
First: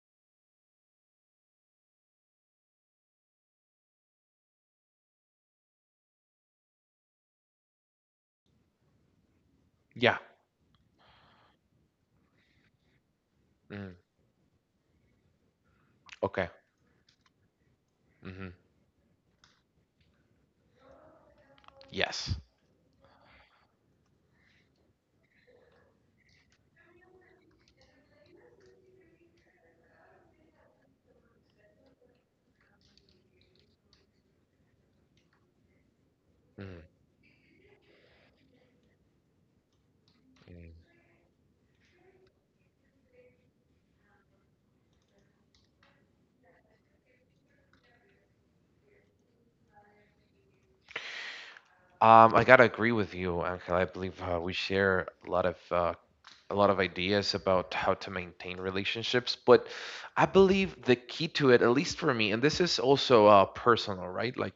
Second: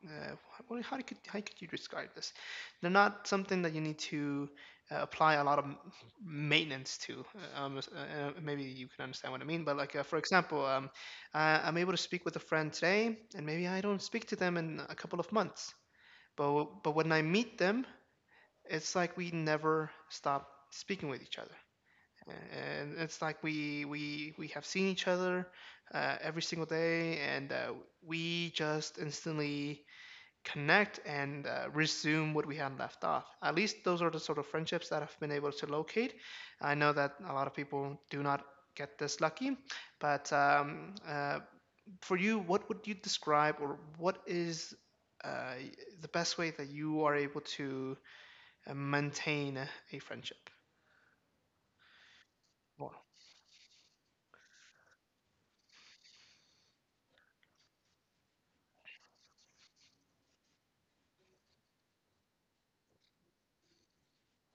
[SPEAKER 2] uh, what, how could you describe this? They're not something that you need to apply a lot of maintenance to. Maybe you can understand what I mean. But
[SPEAKER 1] Yeah.
[SPEAKER 2] for example, I'm able to speak with a friend today, and maybe I
[SPEAKER 1] Mm.
[SPEAKER 2] don't speak to them in a couple of months.
[SPEAKER 1] Okay.
[SPEAKER 2] But when I meet them,
[SPEAKER 1] Hmm.
[SPEAKER 2] it's like we never stop speaking with each other,
[SPEAKER 1] Yes.
[SPEAKER 2] and it's like we have seen each other every single day, and we just instantly connect and resume what we had left off. At least those are the sort of friendships that I've been able to locate. I
[SPEAKER 1] Mhm.
[SPEAKER 2] know that a lot of people do not get this lucky, but
[SPEAKER 1] Mhm.
[SPEAKER 2] for you, what would you describe or what is uh, the best way that you are able to maintain a friendship?
[SPEAKER 1] I gotta agree
[SPEAKER 2] Well,
[SPEAKER 1] with you, Angel. I believe we share a lot of ideas about how to maintain relationships. But I believe the key to it, at least for me, and this is also personal, right? Like,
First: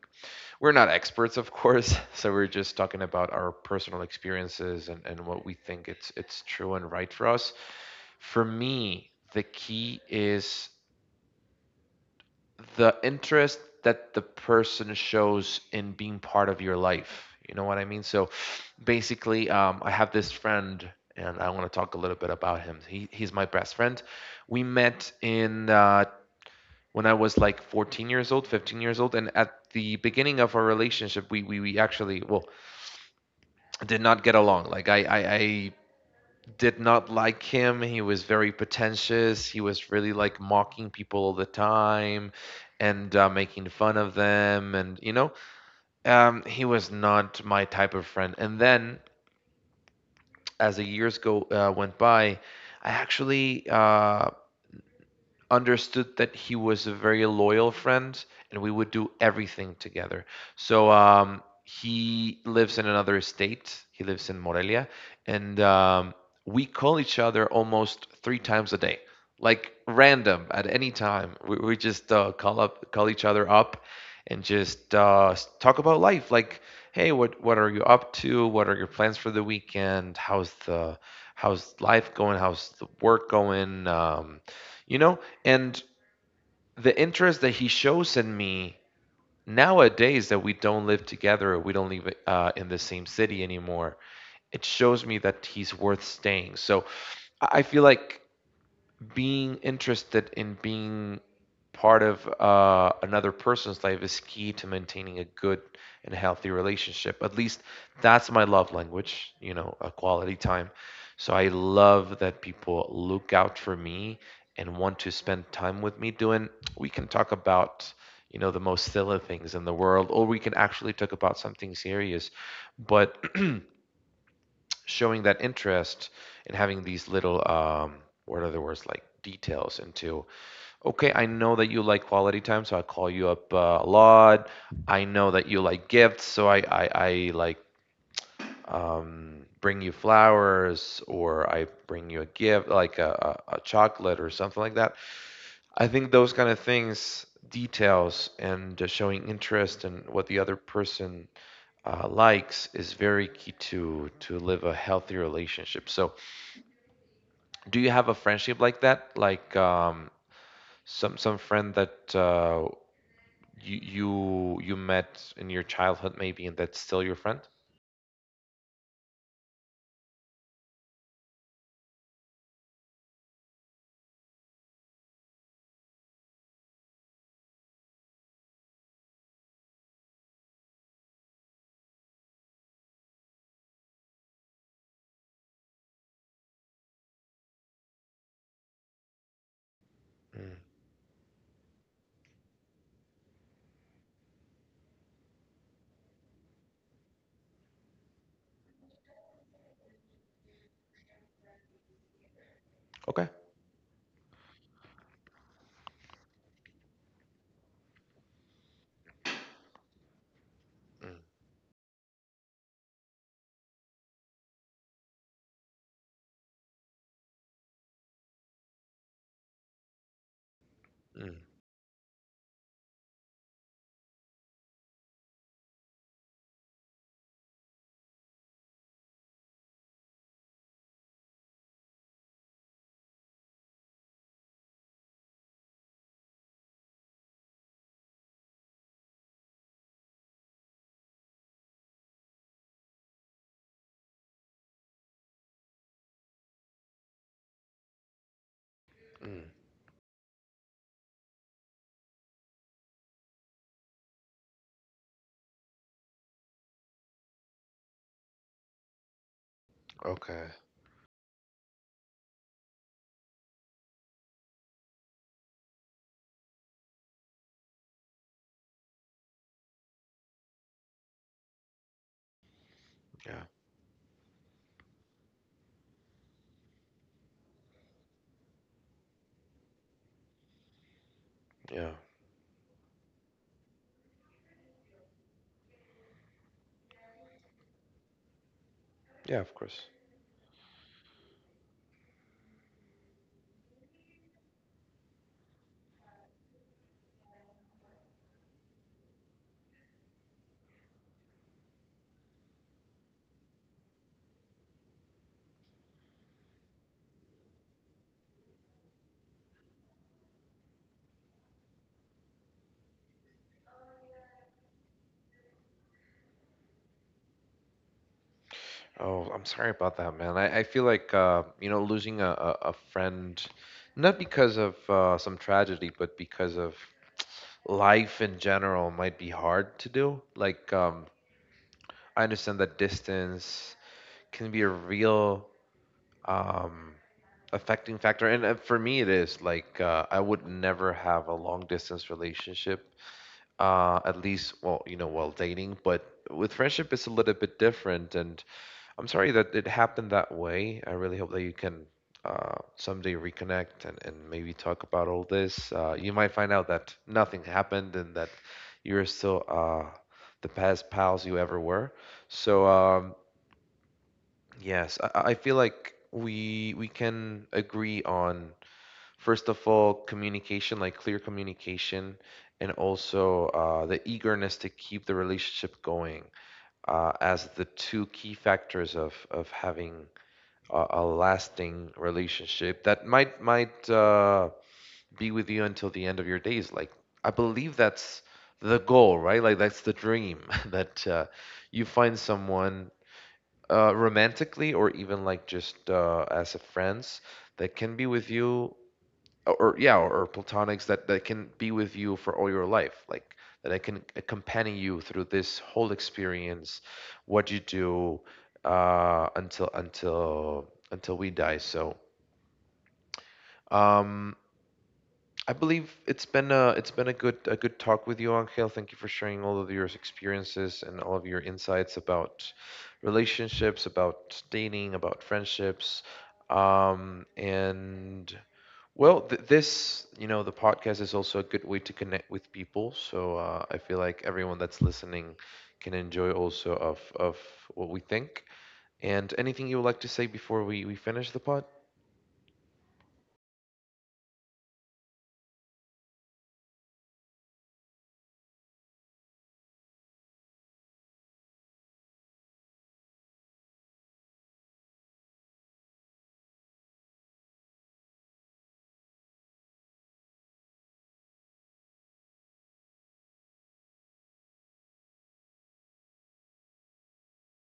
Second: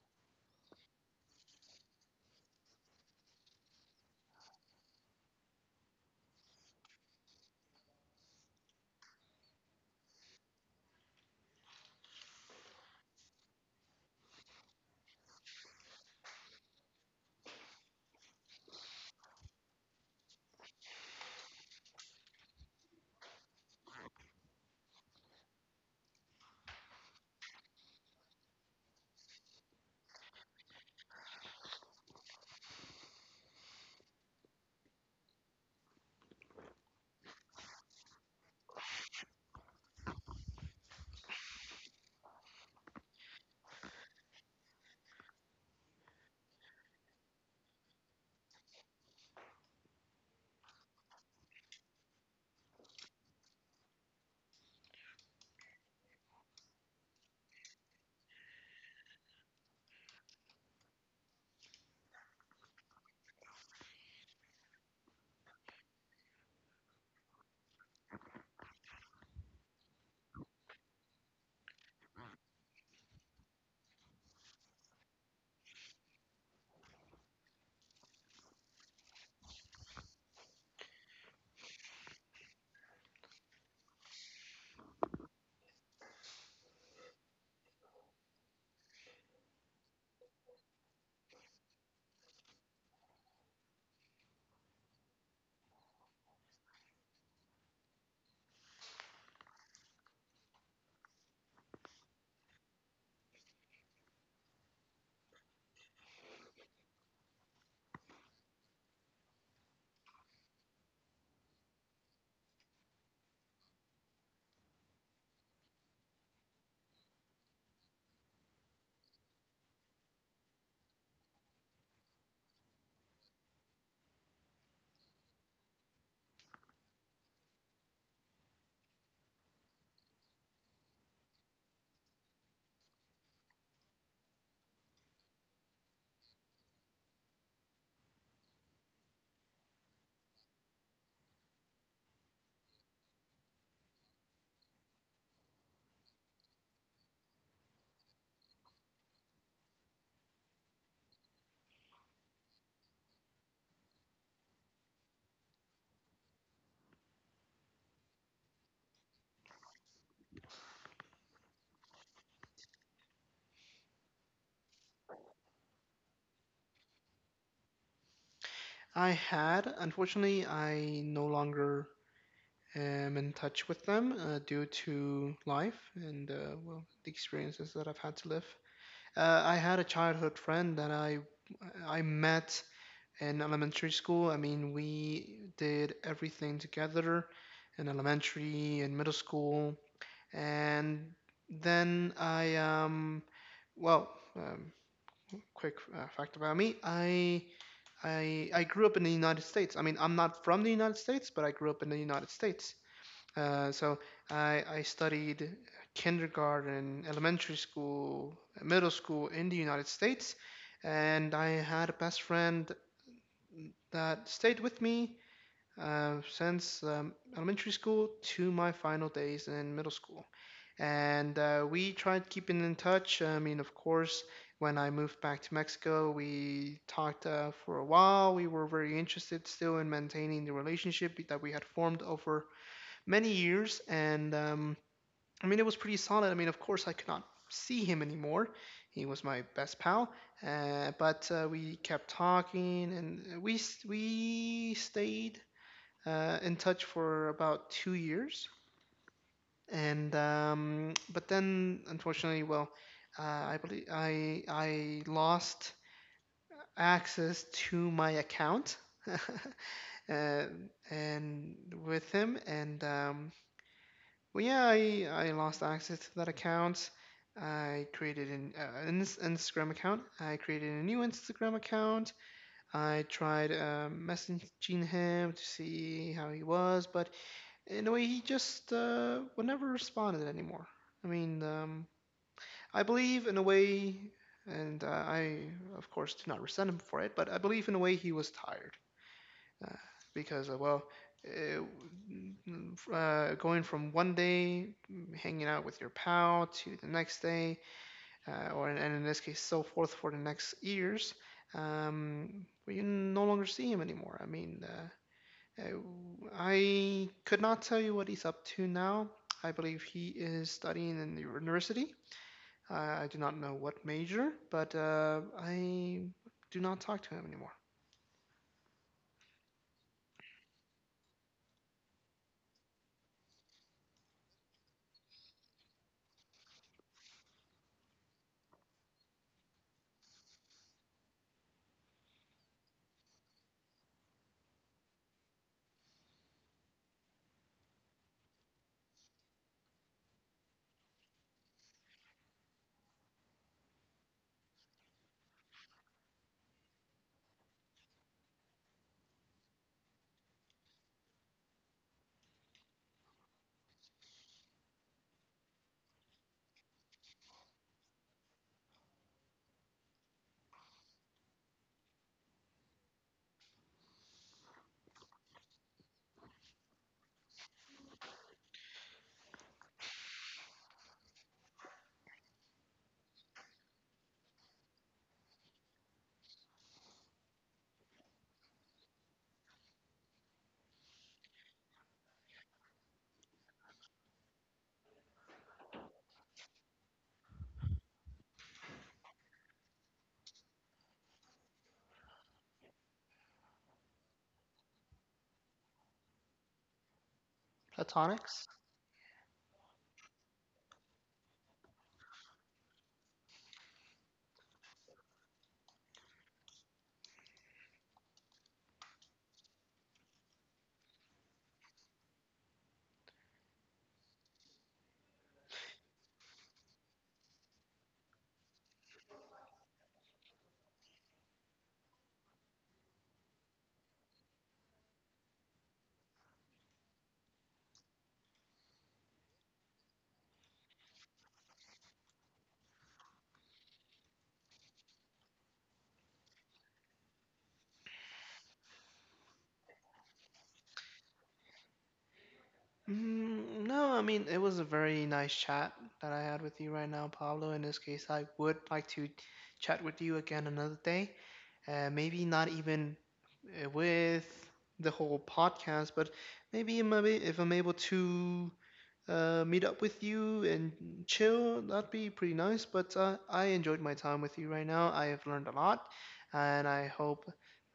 [SPEAKER 1] we're not experts, of course, so we're just talking about our personal experiences, and what we think it's true and right for us. For me, the key is the interest that the person shows in being part of your life. You know what I mean? So basically, I have this friend, and I want to talk a little bit about him. He's my best friend. We met in when I was like 14 years old, 15 years old, and at the beginning of our relationship, we actually, well, did not get along. Like I did not like him. He was very pretentious. He was really like mocking people all the time and making fun of them. And, you know, he was not my type of friend. And then as the years go went by, I actually understood that he was a very loyal friend, and we would do everything together. So he lives in another state, he lives in Morelia. And we call each other almost three times a day, like random at any time. We just call up, call each other up, and just talk about life. Like, hey, what are you up to? What are your plans for the weekend? How's the how's life going? How's the work going? You know, and the interest that he shows in me nowadays, that we don't live together, we don't live in the same city anymore, it shows me that he's worth staying. So I feel like being interested in being part of another person's life is key to maintaining a good and healthy relationship. At least that's my love language, you know, a quality time. So I love that people look out for me and want to spend time with me doing, we can talk about, you know, the most silly things in the world, or we can actually talk about something serious. But showing that interest and having these little, what are the words, like details into, okay, I know that you like quality time, so I call you up a lot. I know that you like gifts, so I like bring you flowers, or I bring you a gift, like a chocolate or something like that. I think those kind of things, details, and just showing interest in what the other person likes is very key to live a healthy relationship. So, do you have a friendship like that? Like some friend that you met in your childhood, maybe, and that's still your friend.
[SPEAKER 2] I had, unfortunately, I no longer am in touch with them due to life and well, the experiences that I've had to live. I had a childhood friend that I met in elementary school. I mean, we did everything together in elementary and middle school,
[SPEAKER 1] Mm.
[SPEAKER 2] and then I well quick fact about me, I grew up in the United States. I mean, I'm not from the United States, but I grew up in the United States,
[SPEAKER 1] Okay.
[SPEAKER 2] so I studied kindergarten, elementary school, middle school in the United States,
[SPEAKER 1] Mm.
[SPEAKER 2] and I had a best friend that stayed with me since elementary school to my final days in middle school.
[SPEAKER 1] Mm,
[SPEAKER 2] And we tried keeping in touch. I mean, of course, when I moved back to Mexico, we talked for a while. We were very interested still in maintaining the relationship that we had formed over many years, and I mean, it was pretty solid. I mean, of course, I could not see him anymore. He was my best pal, but we kept talking, and we stayed in touch for about 2 years.
[SPEAKER 1] mm.
[SPEAKER 2] And but then, unfortunately, well, I believe I lost access to my account uh,
[SPEAKER 1] Okay.
[SPEAKER 2] and with him, and well, yeah, I lost access to that account. I created an Instagram account. I created a new Instagram account. I
[SPEAKER 1] Yeah.
[SPEAKER 2] tried messaging him to see how he was, but in a way, he just would never responded anymore. I mean,
[SPEAKER 1] Yeah.
[SPEAKER 2] I believe in a way, and of course, do not resent him for it, but I believe in a way he was tired
[SPEAKER 1] Yeah, of
[SPEAKER 2] uh,
[SPEAKER 1] course.
[SPEAKER 2] because going from one day hanging out with your pal to the next day or and in this case so forth for the next years. Well, you no longer see him anymore. Uh, I could not tell you what he's up to now. I believe he is studying in the university. uh, I do not know what major, but I do not talk to him anymore.
[SPEAKER 1] Oh, I'm sorry about that, man. I feel like you know, losing a friend, not because of some tragedy, but because of life in general might be hard to do. Like I understand that distance can be a real um, affecting factor, and for me it is like I would never have a long distance relationship, at least, well, you know, while dating, but with friendship it's a little bit different. And I'm sorry that it happened that way. I really hope that you can someday reconnect, and maybe talk about all this. You might find out that nothing happened and that you're still the best pals you ever were. So yes, I feel like we can agree on, first of all, communication, like clear communication, and also the eagerness to keep the relationship going, as the two key factors of having a lasting relationship that might be with you until the end of your days. Like, I believe that's the goal, right? Like, that's the dream that you find someone romantically, or even like just as a friends, that can be with
[SPEAKER 2] Platonics.
[SPEAKER 1] you, or yeah, or platonics, that that can be with you for all your life. Like, that I can accompany you through this whole experience, what you do until we die. So um, I believe it's been a good a good talk with you, Angel. Thank you for sharing all of your experiences and all of your insights about relationships, about dating, about friendships. And well, this, you know, the podcast is also a good way to connect with people. So I feel like everyone that's listening can enjoy also of what we think. And anything you would like to say before we finish the pod?
[SPEAKER 2] Mm, no, I mean, it was a very nice chat that I had with you right now, Pablo. In this case, I would like to chat with you again another day. Maybe not even with the whole podcast, but maybe if I'm able to meet up with you and chill. That'd be pretty nice. But I enjoyed my time with you right now. I have learned a lot, and I hope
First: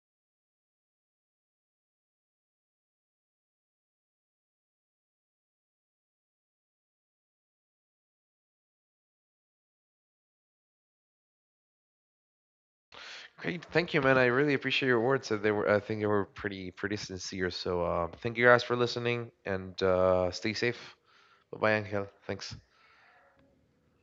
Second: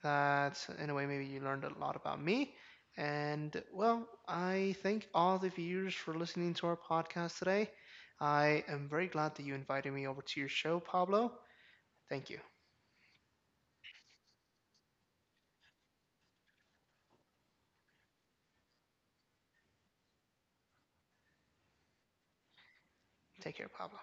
[SPEAKER 2] that in a way maybe you learned a lot about me. And well, I thank all the viewers for listening to our podcast today. I am very glad that you invited me over to your show, Pablo. Thank you.
[SPEAKER 1] Great, thank you, man. I really appreciate your words. They were, I think, they were pretty, pretty sincere. So, thank you guys for listening, and stay safe. Bye, bye, Angel. Thanks.
[SPEAKER 2] Take care, Pablo.